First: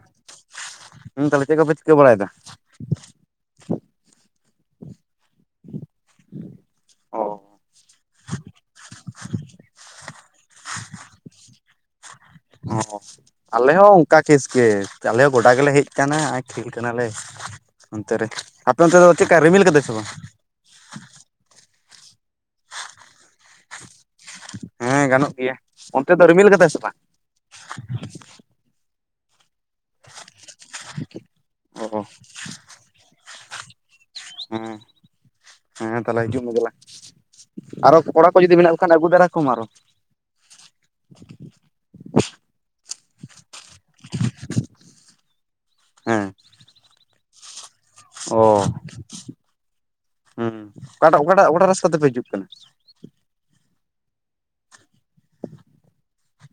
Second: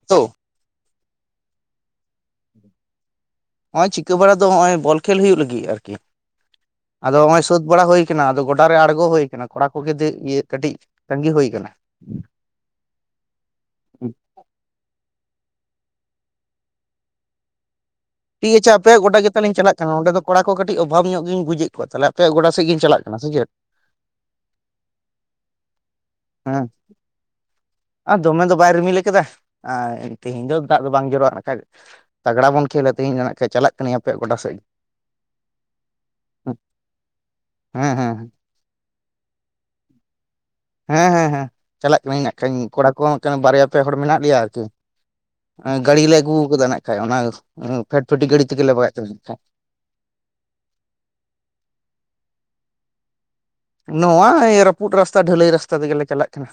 [unintelligible] ᱦᱩᱸ ᱛᱟᱞᱮ ᱪᱮᱫ ᱠᱚ ᱯᱮ ᱪᱤᱠᱟᱹ ᱵᱟᱲᱟᱭ ᱫᱟ? ᱱᱚᱜᱼᱚᱭ ᱪᱤᱠᱟᱹ ᱵᱟᱲᱟ ᱫᱚ ᱱᱚᱜᱼᱚᱭ, ᱵᱚᱞ ᱠᱷᱮᱞ ᱦᱩᱭᱩᱜ ᱞᱟᱹᱜᱤᱫ ᱟᱨᱠᱤ, ᱟᱫ ᱚ ᱚᱭ ᱥᱟᱹᱛ ᱵᱟᱲᱟ ᱦᱳᱭ ᱠᱟᱱᱟ, ᱟᱫᱚ ᱜᱚᱰᱟ ᱨᱮ ᱟᱬᱜᱚ ᱦᱳᱭ ᱟᱠᱟᱱᱟ ᱠᱚᱲᱟ ᱠᱚᱜᱮ ᱤᱭᱟᱹ ᱠᱟᱹᱴᱤᱡ ᱛᱟᱹᱜᱤ ᱦᱳᱭ ᱠᱟᱱᱟ᱾ ᱚᱻ ᱟᱞᱮ ᱦᱚᱸ ᱚᱱᱠᱟ ᱠᱮᱥ ᱜᱮ, ᱟᱞᱮ ᱦᱚᱸ ᱜᱚᱰᱟ ᱜᱮᱞᱮ ᱦᱮᱡ ᱟᱠᱟᱱᱟ ᱟᱨ ᱠᱷᱮᱞ ᱠᱟᱱᱟᱞᱮ᱾ ᱚᱱᱛᱮ ᱨᱮ, ᱴᱷᱤᱠ ᱟᱪᱷᱮ ᱟᱯᱮ ᱚᱱᱛᱮ ᱟᱯᱮᱭᱟᱜ ᱫᱚ ᱜᱚᱰᱟ ᱪᱮᱫᱠᱟ ᱜᱮᱛᱟᱞᱤᱧ ᱨᱤᱢᱤᱞ ᱪᱟᱞᱟᱜ ᱠᱟᱫᱟᱭ ᱠᱟᱱᱟ ᱥᱮ ᱵᱟᱝ? ᱚᱸᱰᱮ ᱫᱚ ᱠᱚᱲᱟ ᱠᱚ ᱠᱟᱹᱴᱤᱡ ᱚᱵᱷᱟᱵᱽ ᱧᱚᱜ ᱜᱧ ᱵᱩᱡᱮᱫ ᱠᱚᱣᱟ ᱛᱟᱦᱚᱞᱮ ᱟᱯᱮᱭᱟᱜ ᱜᱰᱟ ᱥᱮᱫᱜᱤᱧ ᱪᱟᱞᱟᱜ ᱠᱟᱱᱟ, ᱥᱮ ᱪᱮᱫ? ᱦᱮᱸ ᱜᱟᱱᱚᱜ ᱜᱮᱭᱟ ᱚᱱᱛᱮ ᱫᱚ ᱨᱤᱢᱤᱞ ᱦᱮᱸ ᱠᱟᱫᱟᱭ ᱥᱮ ᱵᱟᱝ? ᱟᱨ ᱫᱚᱢᱮ ᱫᱚ ᱵᱟᱭ ᱨᱤᱢᱤᱞ ᱠᱟᱫᱟ ᱟᱨ ᱛᱮᱤᱦᱤᱧ ᱫᱚ ᱫᱟᱜ ᱫᱚ ᱵᱟᱝ ᱡᱚᱨᱚᱜ-ᱟ ᱱᱟᱜᱠᱷᱟᱡ, ᱚ ᱛᱟᱜᱽᱲᱟ ᱵᱚᱱ ᱠᱷᱮᱞᱟ᱾ ᱛᱮᱦᱮᱧ ᱫᱚ ᱱᱟᱜᱠᱷᱟᱡ ᱪᱟᱞᱟᱜ ᱠᱟᱹᱱᱟᱹᱧ ᱟᱯᱮᱭᱟᱜ ᱜᱚᱰᱟ ᱥᱮᱫ ᱜᱮ᱾ ᱦᱮᱸ᱾ ᱦᱮᱸ ᱛᱟᱦᱚᱞᱮ ᱦᱤᱡᱩᱜ ᱢᱮ ᱫᱮᱞᱟ᱾ ᱦᱮᱸ ᱟᱨᱚ ᱦᱮᱸ ᱠᱚᱲᱟ ᱠᱚ ᱡᱩᱫᱤ ᱢᱮᱱᱟᱜ ᱠᱚ ᱠᱷᱟᱱ ᱟᱹᱜᱩ ᱫᱟᱨᱟ ᱠᱚᱚᱢ ᱟᱨᱚ᱾ ᱦᱮᱸ ᱦᱮᱸ ᱦᱮᱸ ᱪᱟᱞᱟᱜ ᱠᱟᱹᱱᱟᱹᱧ ᱱᱟᱜᱠᱷᱟᱧ, ᱠᱚᱲᱟ ᱠᱚ ᱦᱚᱸ ᱱᱟᱜᱠᱷᱟᱱ ᱵᱟᱨᱭᱟ ᱯᱮ ᱦᱚᱲ ᱢᱮᱱᱟᱜ ᱞᱮᱭᱟ ᱟᱨᱠᱤ᱾ ᱜᱟᱹᱲᱰᱤᱞᱮ ᱟᱹᱜᱩ ᱦᱮᱸ ᱠᱟᱫᱟ ᱱᱟ ᱠᱷᱟᱱᱡ ᱚᱱᱟ ᱯᱷᱴ ᱯᱷᱴᱤ ᱜᱟᱹᱰᱤ ᱚ ᱛᱮᱜᱮᱞᱮ ᱵᱟᱜᱟᱜ ᱠᱟᱱᱟ ᱱᱟᱜᱠᱷᱟᱡ᱾ ᱦᱩᱸ ᱚᱠᱟᱴᱟᱜ ᱚᱠᱟᱴᱟᱜ ᱚᱠᱟᱟᱜ ᱨᱟᱥᱛᱟ ᱛᱮᱯᱮ ᱦᱤᱡᱩᱜ ᱠᱟᱱᱟ? ᱱᱚᱣᱟ ᱮᱭ ᱨᱟᱹᱯᱩᱫ ᱨᱟᱥᱛᱟ ᱰᱷᱟᱹᱞᱟᱹᱭ ᱨᱟᱥᱛᱟ ᱛᱮᱜᱮᱞᱮ ᱪᱟᱞᱟᱜ ᱠᱟᱱᱟ᱾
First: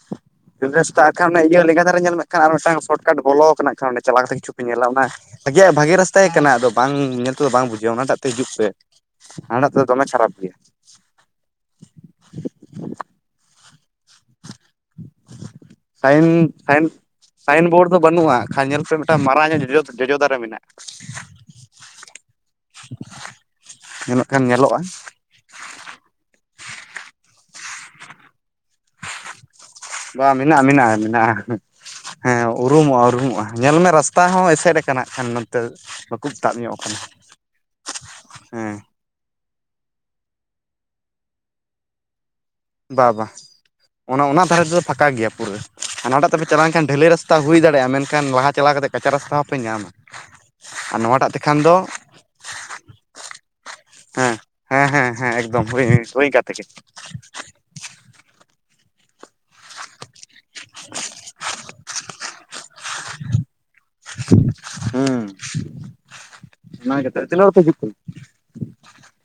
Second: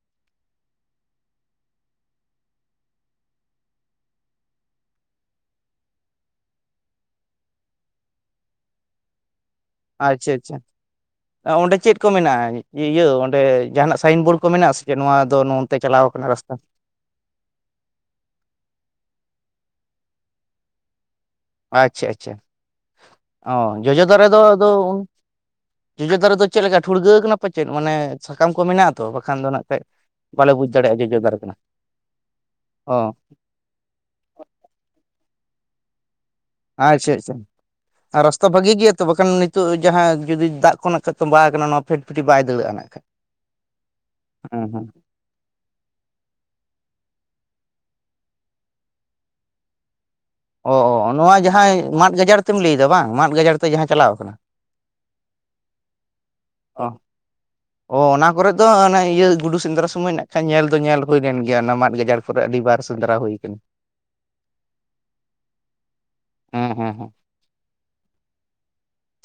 [inaudible] ᱵᱟᱹᱞ ᱨᱟᱥᱛᱟ ᱟᱨ ᱠᱷᱟᱱ ᱚᱱᱮ ᱤᱭᱟᱹ ᱞᱮᱸᱜᱟ ᱫᱷᱟᱨᱮ ᱧᱮᱞ ᱢᱮ ᱟᱠᱷᱟᱱ ᱟᱨ ᱢᱤᱫᱴᱟᱝ ᱥᱚᱨᱚᱴᱠᱟᱴ ᱵᱚᱞᱚᱣ ᱠᱟᱱᱟ ᱱᱟᱜᱠᱷᱟᱱ ᱚᱸᱰᱮ ᱪᱟᱞᱟᱣ ᱠᱟᱛᱮ ᱠᱤᱷᱩᱯᱮ ᱧᱮᱞᱟ ᱚᱱᱟ ᱵᱷᱟᱜᱮᱭᱟᱜ ᱵᱷᱟᱜᱮ ᱨᱟᱥᱛᱟ ᱜᱮ ᱠᱟᱱᱟ ᱟᱫᱚ ᱵᱟᱝ ᱧᱮᱞ ᱛᱮᱫᱚ ᱵᱟᱝ ᱵᱩᱡᱷᱟᱹᱜ-ᱟ ᱚᱱᱟᱴᱟᱜ ᱛᱮ ᱦᱤᱡᱩᱜ ᱯᱮ᱾ ᱦᱟᱱᱟᱴᱟᱜ ᱛᱮᱫᱚ ᱫᱚᱢᱮ ᱟᱪᱪᱷᱟ ᱠᱷᱟᱨᱟᱯ ᱜᱮᱭᱟ ᱟᱪᱪᱷᱟ ᱚᱸᱰᱮ ᱪᱮᱫ ᱠᱚ ᱢᱮᱱᱟᱜᱼᱟ ᱤᱭᱟᱹ ᱤᱭᱟᱹ ᱚᱸᱰᱮ ᱡᱟᱦᱟᱱᱟᱜ ᱥᱟᱭᱤᱱ ᱵᱳᱨᱰ ᱠᱚ ᱢᱮᱱᱟᱜᱼᱟ ᱥᱮ ᱪᱮᱫ ᱱᱚᱣᱟ ᱫᱚ ᱱᱚᱚᱱᱛᱮ ᱪᱟᱞᱟᱣ ᱟᱠᱟᱱᱟ ᱨᱟᱥᱛᱟ? ᱥᱟᱭᱤᱱᱵᱳᱨᱰ ᱫᱚ ᱵᱟᱹᱱᱩᱜᱼᱟ ᱦᱟᱜᱠᱷᱟᱱ ᱧᱮᱞ ᱢᱮᱥᱮ ᱢᱤᱫᱴᱟᱝ ᱢᱟᱨᱟᱝ ᱧᱚᱜ ᱡᱚᱡᱚ ᱡᱚᱡᱚ ᱫᱟᱨᱮ ᱢᱮᱱᱟᱜᱼᱟ᱾ ᱟᱪᱪᱷᱟ ᱟᱪᱪᱷᱟ ᱚ ᱡᱚᱡᱚ ᱫᱟᱨᱮ ᱧᱮᱞᱚᱜ ᱫᱚ ᱠᱷᱟᱱ ᱟᱫᱚ ᱧᱮᱞᱚᱜᱼᱟ ᱩᱱ ᱡᱚᱡᱚ ᱫᱟᱨᱮ ᱫᱚ ᱪᱮᱫ ᱞᱮᱠᱟ ᱴᱷᱩᱲᱜᱟᱹᱣ ᱠᱟᱱᱟ ᱯᱟᱪᱮᱫ ᱢᱟᱱᱮ ᱥᱟᱠᱟᱢ ᱠᱚ ᱢᱮᱱᱟᱜ ᱟᱛᱚ ᱵᱟᱠᱷᱟᱱ ᱫᱚ ᱱᱥᱜᱠᱷᱟᱡ ᱵᱟᱝ ᱢᱮᱱᱟᱜᱼᱟ ᱢᱮᱱᱟᱜᱼᱟ ᱢᱮᱱᱟᱜᱼᱟ, ᱦᱮᱸ ᱚ ᱩᱨᱩᱢᱚᱜᱼᱟ ᱩᱨᱩᱢᱚᱜᱼᱟ᱾ ᱧᱮᱞ ᱢᱮ ᱨᱟᱥᱛᱟ ᱦᱚᱸ ᱮᱥᱮᱫ ᱟᱠᱟᱱᱟ ᱦᱟᱜᱠᱷᱟᱱ ᱱᱚᱛᱮ᱾ ᱛᱟᱵ ᱧᱚᱜ ᱟᱠᱟᱱᱟ ᱟᱪᱪᱷᱟ ᱟᱪᱪᱷᱟ ᱟᱨ ᱨᱟᱥᱛᱟ ᱵᱷᱟᱹᱜᱤ ᱦᱮᱸ ᱜᱮᱭᱟ ᱛᱚ ᱵᱟᱠᱷᱟᱱ ᱱᱤᱛᱚᱜ ᱡᱟᱦᱟᱸ ᱡᱩᱫᱤ ᱫᱟᱜ ᱠᱚ ᱱᱟᱜᱠᱷᱟᱡ ᱛᱚᱸᱵᱟᱣ ᱠᱟᱱᱟ ᱱᱚᱣᱟ ᱯᱷᱴᱯᱷᱮᱴᱤ ᱵᱟᱭ ᱫᱟᱹᱲᱟᱜ-ᱟ ᱱᱟᱜ᱾ ᱠᱷᱟᱡ ᱵᱟ ᱵᱟ, ᱚᱱᱟ ᱚᱱᱟ ᱫᱷᱟᱨᱮ ᱦᱮᱸ ᱛᱮᱫᱚ ᱦᱮᱸ ᱯᱷᱟᱸᱠᱟ ᱜᱮᱭᱟ ᱯᱩᱨᱟᱹ᱾ ᱟᱨ ᱦᱟᱱᱟᱴᱟᱜ ᱛᱮᱯᱮ ᱪᱟᱞᱟᱣ ᱞᱮᱱᱠᱷᱟᱱ ᱰᱷᱟᱹᱞᱟᱹᱭ ᱨᱟᱥᱛᱟ ᱦᱩᱭ ᱫᱟᱲᱮᱭᱟᱜᱼᱟ ᱢᱮᱱᱠᱷᱟᱱ ᱞᱟᱦᱟ ᱪᱟᱞᱟᱣ ᱠᱟᱛᱮᱜ ᱠᱟᱪᱟ ᱨᱟᱥᱛᱟ ᱦᱚᱸᱯᱮ ᱧᱟᱢᱟ᱾ ᱚ ᱟᱨ ᱚ ᱱᱚᱣᱟᱴᱟᱜ ᱱᱚᱣᱟ ᱛᱮᱠᱷᱟᱱ ᱫᱚ ᱡᱟᱦᱟᱸᱭ ᱢᱟᱫ ᱜᱟᱡᱟᱲ ᱛᱮᱢ ᱞᱟᱹᱭᱮᱫᱟ ᱵᱟᱝ, ᱢᱟᱫ ᱜᱟᱡᱟᱲ ᱛᱮ ᱡᱟᱦᱟᱸ ᱪᱟᱞᱟᱣ ᱠᱟᱱᱟ? ᱦᱮᱸ ᱦᱮᱸ ᱦᱮᱸ ᱦᱮᱸ ᱮᱠᱫᱚᱢ ᱦᱳᱭ ᱦᱳᱭ ᱚᱝᱠᱟ ᱛᱮᱜᱮ᱾ ᱚ ᱚ ᱚᱱᱟ ᱠᱚᱨᱮ ᱫᱚ ᱚᱱᱮ ᱤᱭᱟᱹ ᱜᱩᱰᱩ ᱥᱮᱸᱫᱽᱨᱟ ᱥᱚᱢᱚᱭ ᱱᱟᱜ ᱠᱷᱟᱡ ᱧᱮᱞ ᱫᱚ ᱧᱮᱞ ᱦᱩᱭ ᱞᱮᱱ ᱜᱮᱭᱟ ᱚᱱᱟ ᱢᱟᱫ ᱜᱟᱡᱟᱲ ᱠᱚᱨᱮᱫ ᱟᱹᱰᱤ ᱵᱟᱨ ᱥᱮᱸᱫᱽᱨᱟ ᱦᱩᱭ ᱠᱟᱱᱟ᱾ [inaudible] ᱦᱩᱸ᱾ ᱦᱮᱸ ᱦᱮᱸ ᱦᱮᱸ ᱚᱱᱟᱜᱮ ᱛᱟᱦᱞᱮ ᱛᱤᱱᱟᱹᱜ ᱦᱚᱲ ᱯᱮ ᱦᱤᱡᱩᱜ ᱠᱟᱱᱟ?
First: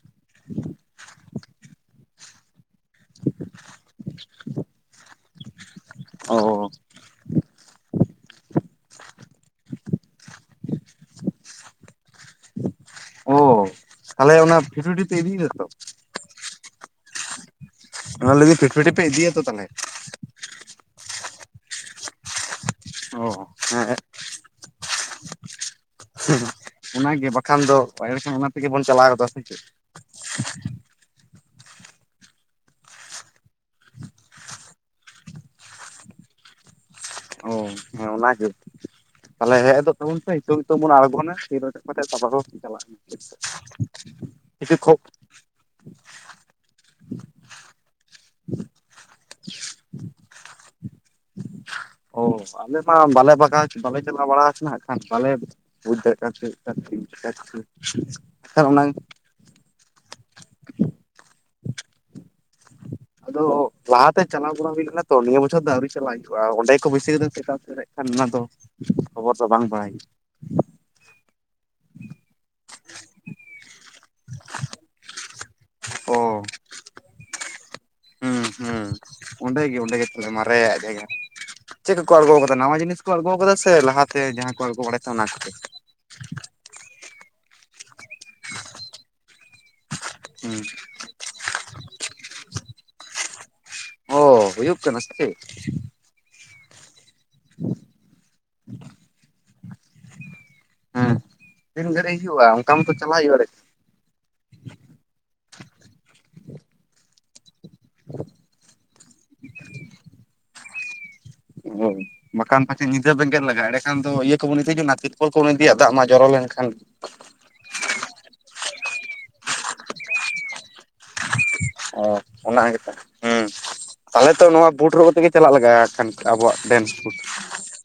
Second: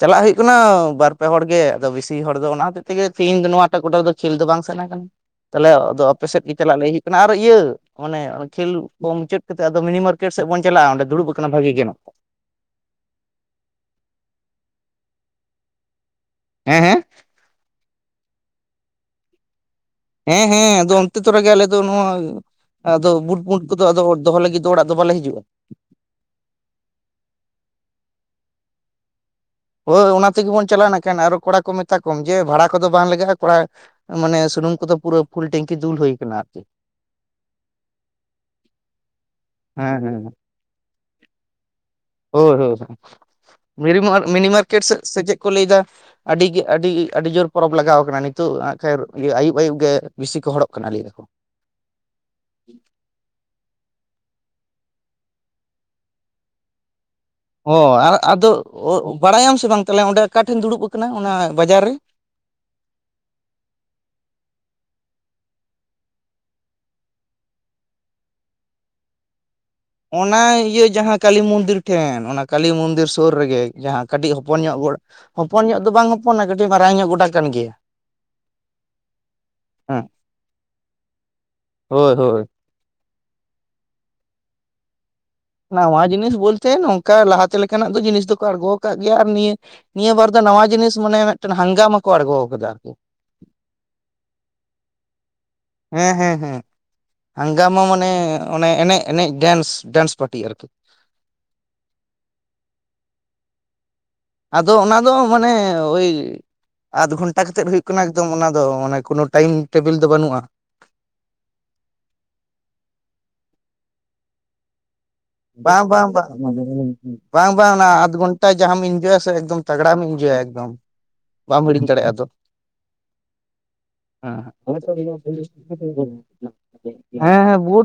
ᱪᱟᱞᱟᱜ ᱦᱩᱭᱩᱜ ᱠᱟᱱᱟ ᱵᱟᱨ ᱯᱮ ᱦᱚᱲ ᱜᱮ᱾ ᱟᱫᱚ ᱵᱤᱥᱤ ᱦᱚᱲ ᱫᱚ ᱚᱱᱟ ᱦᱚᱛᱮᱫ ᱛᱮᱜᱮ ᱥᱮ ᱤᱧ ᱫᱚ ᱱᱚᱣᱟᱴᱟᱜ ᱜᱰᱟ ᱨᱮᱫᱚ ᱠᱷᱮᱞ ᱫᱚ ᱵᱟᱝ ᱥᱮᱟᱱᱟ ᱠᱟᱱᱟ᱾ ᱛᱟᱦᱚᱞᱮ ᱟᱫᱚ ᱟᱯᱮ ᱥᱮᱫ ᱜᱮ ᱚ ᱪᱟᱞᱟᱜ ᱞᱟᱹᱭ ᱦᱩᱭᱩᱜ ᱠᱟᱱᱟ ᱟᱨ ᱤᱭᱟᱹ ᱚᱱᱮ ᱠᱷᱮᱞ ᱠᱚ ᱢᱩᱪᱟᱹᱫ ᱠᱟᱛᱮ ᱟᱫᱚ ᱢᱤᱱᱤ ᱢᱟᱨᱠᱮᱴ ᱥᱮᱫ ᱵᱚᱱ ᱪᱟᱞᱟᱜᱼᱟ, ᱚᱸᱰᱮ ᱫᱩᱲᱩᱵ ᱟᱠᱟᱱᱟ ᱵᱷᱟᱜᱤ ᱜᱮ ᱱᱟᱜ ᱠᱷᱟᱡ᱾ ᱚ᱾ ᱛᱟᱦᱚᱞᱮ ᱚᱱᱟ ᱯᱷᱤᱴᱩᱴᱤ ᱛᱮ ᱤᱫᱤᱭ ᱫᱟᱛᱚ? ᱦᱮᱸ ᱦᱮᱸ᱾ ᱚᱱᱟ ᱞᱟᱹᱭᱫᱟᱧ ᱯᱷᱮᱴ ᱯᱷᱮᱴᱤ ᱯᱮ ᱤᱫᱤᱭᱟᱛᱚ ᱛᱟᱞᱦᱮ? ᱦᱮᱸ ᱦᱮᱸ ᱟᱫᱚ ᱚᱱᱛᱮ ᱛᱚᱨᱟᱜᱮ ᱟᱞᱮ ᱫᱚ ᱱᱚᱣᱟ ᱟᱫᱚ ᱚ ᱵᱩᱴ-ᱢᱩᱸᱰ ᱠᱚᱫᱚ ᱦᱮᱸ ᱟᱫᱚ ᱫᱚᱦᱚ ᱞᱟᱹᱜᱤᱫ ᱫᱚ ᱚᱲᱟᱜ ᱫᱚ ᱵᱟᱞᱮ ᱦᱤᱡᱩᱜᱼᱟ᱾ [unintelligible] ᱚᱱᱟᱜᱮ ᱵᱟᱠᱷᱟᱱ ᱫᱚ ᱮᱲᱮᱠᱷᱟᱱ ᱚᱱᱟ ᱛᱮᱜᱮ ᱵᱚᱱ ᱪᱟᱞᱟᱣ ᱜᱚᱫᱚ-ᱟ, ᱥᱮ ᱪᱮᱫ? ᱦᱳᱭ ᱚᱱᱟ ᱛᱮᱜᱮᱵᱚᱱ ᱪᱟᱞᱟᱜᱼᱟ ᱱᱟᱠᱷᱟᱱ, ᱟᱨᱚ ᱠᱚᱲᱟ ᱠᱚ ᱢᱮᱛᱟ ᱠᱚᱢ ᱡᱮ ᱵᱷᱟᱲᱟ ᱠᱚᱫᱚ ᱵᱟᱝ ᱞᱟᱜᱟᱜᱼᱟ ᱠᱚᱲᱟ ᱢᱟᱱᱮ ᱥᱩᱱᱩᱢ ᱠᱚᱫᱚ ᱯᱩᱨᱟ. ᱯᱷᱩᱞ ᱴᱮᱝᱠᱤ ᱫᱩᱞ ᱦᱩᱭ ᱠᱟᱱᱟ ᱟᱨᱠᱤ᱾ ᱚ ᱦᱮᱸ ᱚᱱᱟᱜᱮ ᱛᱟᱞᱦᱮ ᱦᱮᱡ ᱦᱚᱫᱚᱜ ᱦᱮᱸ ᱛᱟᱵᱚᱱ ᱦᱮᱸ ᱯᱮ ᱦᱤᱛᱳᱜ ᱦᱤᱛᱳᱜ ᱵᱚᱱ ᱟᱬᱜᱳᱱᱟ᱾ ᱠᱷᱮᱞ ᱦᱚᱫᱟ ᱵᱟᱠᱷᱟᱡ [unintelligible] ᱪᱟᱞᱟᱜ ᱦᱳᱭ ᱦᱳᱭ ᱠᱟᱱᱟ ᱢᱤᱨᱤ ᱢᱤᱱᱤ ᱤᱠᱟᱹ ᱢᱟᱨᱠᱮᱴ ᱠᱷᱚ ᱥᱮᱫ ᱥᱮ ᱪᱮᱫ ᱠᱚ ᱞᱟᱹᱭ ᱫᱟ᱾ ᱟᱹᱰᱤ ᱜᱮ ᱟᱹᱰᱤ ᱟᱹᱰᱤ ᱡᱳᱨ ᱯᱚᱨᱚᱵᱽ ᱞᱟᱜᱟᱣ ᱠᱟᱱᱟ ᱱᱤᱛᱚᱜ ᱠᱷᱟᱨ ᱤᱭᱟᱹ ᱟᱹᱭᱩᱵ ᱟᱹᱭᱩᱵ ᱜᱮ ᱵᱮᱥᱤ ᱠᱚ ᱦᱚᱲᱚᱜ ᱠᱟᱱᱟ ᱞᱟᱹᱭ ᱫᱟᱠᱚ᱾ ᱚ ᱟᱞᱮ ᱢᱟ ᱵᱟᱞᱮ ᱵᱟᱜᱟᱣ ᱵᱟᱞᱮ ᱪᱟᱞᱟᱣ ᱵᱟᱲᱟ ᱠᱟᱱᱟ ᱦᱟᱸᱜ ᱠᱷᱟᱱ ᱯᱟᱞᱮᱫ [unintelligible] ᱦᱚᱭ ᱟᱨ ᱟᱫᱚ ᱮᱱᱠᱷᱟᱱ ᱚᱱᱟ ᱵᱟᱲᱟᱭᱟᱢ ᱥᱮ ᱵᱟᱝ ᱛᱟᱦᱚᱸᱞᱮ ᱚᱸᱰᱮ ᱚᱠᱟᱴᱷᱮᱱ ᱫᱩᱲᱩᱵᱽ ᱠᱟᱱᱟᱭ ᱚᱱᱟ ᱵᱟᱡᱟᱨ ᱨᱮ ᱟᱫᱚ ᱞᱟᱦᱟ ᱛᱮ ᱪᱟᱞᱟᱣ ᱵᱟᱲᱟ ᱦᱩᱭ ᱞᱮᱱᱟ ᱛᱚ, ᱱᱤᱭᱟᱹ ᱵᱚᱪᱷᱚᱨ ᱫᱚ ᱟᱹᱣᱨᱤ ᱪᱟᱞᱟᱜ ᱦᱩᱭᱩᱜ-ᱟ᱾ ᱠᱚ ᱵᱟᱹᱭᱥᱟᱹᱣ ᱠᱟᱫᱟ ᱥᱮ ᱮᱴᱟᱜ ᱥᱮᱫ ᱨᱮ ᱦᱟᱸᱜ ᱠᱷᱟᱱ ᱚᱱᱟ ᱫᱚ ᱠᱷᱚᱵᱚᱨ ᱫᱚ ᱵᱟᱝ ᱵᱟᱲᱟᱭ ᱚᱱᱟ ᱤᱭᱟᱹ ᱡᱟᱦᱟᱸ ᱠᱟᱞᱤ ᱢᱚᱱᱫᱤᱨ ᱴᱷᱮᱱ ᱚᱱᱟ ᱠᱟᱞᱤ ᱢᱚᱱᱫᱤᱨ ᱥᱩᱨ ᱨᱮ ᱜᱮ, ᱡᱟᱦᱟᱸ ᱠᱟᱹᱴᱤᱡ ᱦᱚᱯᱚᱱ ᱧᱚᱜ ᱜᱚ ᱦᱚᱯᱚᱱ ᱧᱚᱜ ᱫᱚ ᱵᱟᱝ ᱦᱩᱭᱩᱜᱼᱟ ᱚ ᱦᱚᱯᱚᱱᱟ ᱠᱟᱹᱴᱤᱡ ᱢᱟᱨᱟᱝ ᱧᱚᱜ ᱜᱚᱰᱟ ᱠᱟᱱ ᱜᱮᱭᱟ᱾ ᱦᱩᱸ ᱦᱩᱸ ᱚᱸᱰᱮ ᱜᱮ ᱚᱸᱰᱮ ᱦᱮᱸ ᱜᱮ ᱛᱟᱦᱚᱸᱞᱮ ᱢᱟᱨᱮᱭᱟᱜ ᱡᱟᱭᱜᱟ ᱪᱮᱫ ᱠᱚ ᱠᱚ ᱦᱳᱭ ᱦᱳᱭ ᱟᱬᱜᱚ ᱠᱟᱫᱟ ᱱᱟᱣᱟ ᱡᱤᱱᱤᱥ ᱠᱚ ᱟᱬᱜᱚ ᱠᱟᱫᱟ ᱥᱮ ᱞᱟᱦᱟ ᱛᱮ ᱡᱟᱦᱟᱸ ᱠᱚ ᱟᱬᱜᱚ ᱵᱟᱲᱟᱭ ᱛᱟᱦᱮᱸᱫ ᱚᱱᱟ ᱠᱚ ᱜᱮ᱾ ᱱᱟᱣᱟ ᱡᱤᱱᱤᱥ ᱵᱚᱞᱛᱮ ᱱᱚᱝᱠᱟ ᱞᱟᱦᱟ ᱛᱮ ᱞᱮᱠᱟᱱᱟᱜ ᱫᱚ ᱡᱤᱱᱤᱥ ᱫᱚ ᱠᱚ ᱟᱬᱜᱚ ᱠᱟᱜ ᱜᱮᱭᱟ ᱟᱨ ᱱᱤᱭᱟᱹ ᱱᱤᱭᱟᱹ ᱵᱟᱨ ᱫᱚ ᱱᱟᱣᱟ ᱡᱤᱱᱤᱥ ᱢᱟᱱᱮ ᱢᱮᱫᱴᱮᱱ ᱦᱟᱝᱜᱟᱢᱟ ᱠᱚ ᱟᱬᱜᱚ ᱠᱟᱫᱟ ᱚ ᱦᱳᱭᱳᱜ ᱠᱟᱱᱟ ᱥᱮ ᱪᱮᱫ? ᱦᱮᱸ ᱦᱮᱸ ᱦᱮᱸ ᱦᱟᱝᱜᱟᱢᱟ ᱢᱟᱱᱮ ᱚᱱᱮ ᱮᱱᱮᱡ ᱮᱱᱮᱡ ᱰᱮᱱᱥ ᱰᱮᱱᱥ ᱯᱟᱴᱤ ᱟᱨ ᱠᱤ᱾ ᱦᱮᱸ ᱛᱤᱱ ᱜᱷᱟᱹᱲᱤᱡ ᱦᱩᱭᱩᱜ-ᱟ ᱚᱝᱠᱟ ᱢᱛᱚ ᱪᱟᱞᱟᱜ ᱦᱩᱭᱩᱜ-ᱟ ᱮᱲᱮ ᱟᱫᱚ ᱚᱱᱟ ᱫᱚ ᱢᱟᱱᱮ ᱳᱭ ᱟᱫᱷ ᱜᱷᱚᱱᱴᱟ ᱠᱟᱛᱮᱫ ᱦᱩᱭᱩᱜ ᱠᱟᱱᱟ ᱮᱠᱫᱚᱢ ᱚᱱᱟ ᱫᱚ ᱢᱟᱱᱮ ᱠᱳᱱᱳ ᱴᱟᱭᱤᱢ ᱴᱮᱵᱤᱞ ᱫᱚ ᱵᱟᱹᱱᱩᱜ-ᱟ᱾ ᱦᱳᱭ ᱵᱟᱠᱷᱟᱱ ᱯᱟᱪᱮᱫ ᱧᱤᱫᱟᱹ ᱵᱮᱸᱜᱮᱫ ᱞᱟᱜᱟ ᱮᱸᱰᱮᱠᱷᱟᱱ ᱫᱚ ᱤᱭᱟᱹ ᱠᱚᱵᱚᱱ ᱤᱫᱤ ᱡᱚᱱᱟᱜ-ᱟ ᱛᱤᱨ ᱯᱚᱞ ᱠᱚ ᱵᱚᱱ ᱤᱫᱤᱭᱟᱜ ᱵᱟᱝ ᱫᱟᱜ ᱵᱟᱝ ᱢᱟᱜ ᱡᱚᱨᱚ ᱵᱟᱝ ᱞᱮᱱᱠᱷᱟᱱ᱾ ᱵᱟᱝ ᱵᱟᱝ ᱟᱫᱷ ᱜᱷᱚᱱᱴᱟ ᱡᱟᱦᱟᱸᱢ ᱤᱱᱡᱚᱭᱟ ᱥᱮ ᱮᱠᱫᱚᱢ ᱛᱟᱜᱽᱲᱟᱢ ᱤᱱᱡᱚᱭᱟ ᱮᱠᱫᱚᱢ᱾ ᱵᱟᱢ ᱦᱤᱲᱤᱧ ᱚ ᱫᱟᱲᱮᱭᱟᱜᱼᱟ ᱟᱫᱚ ᱚᱱᱟ ᱜᱮᱛᱚ ᱦᱩᱸ᱾ ᱛᱟᱦᱚᱸᱞᱮ ᱛᱚ ᱦᱮᱸ ᱱᱚᱣᱟ ᱵᱩᱴ ᱦᱚᱨᱚᱜ ᱠᱟᱛᱮᱜ ᱜᱮ ᱪᱟᱞᱟᱜ ᱞᱟᱜᱟᱜ-ᱟ ᱦᱟᱸᱜ ᱠᱷᱟᱱ ᱟᱵᱚᱣᱟᱜ ᱰᱮᱱᱥ ᱯᱷᱩᱴ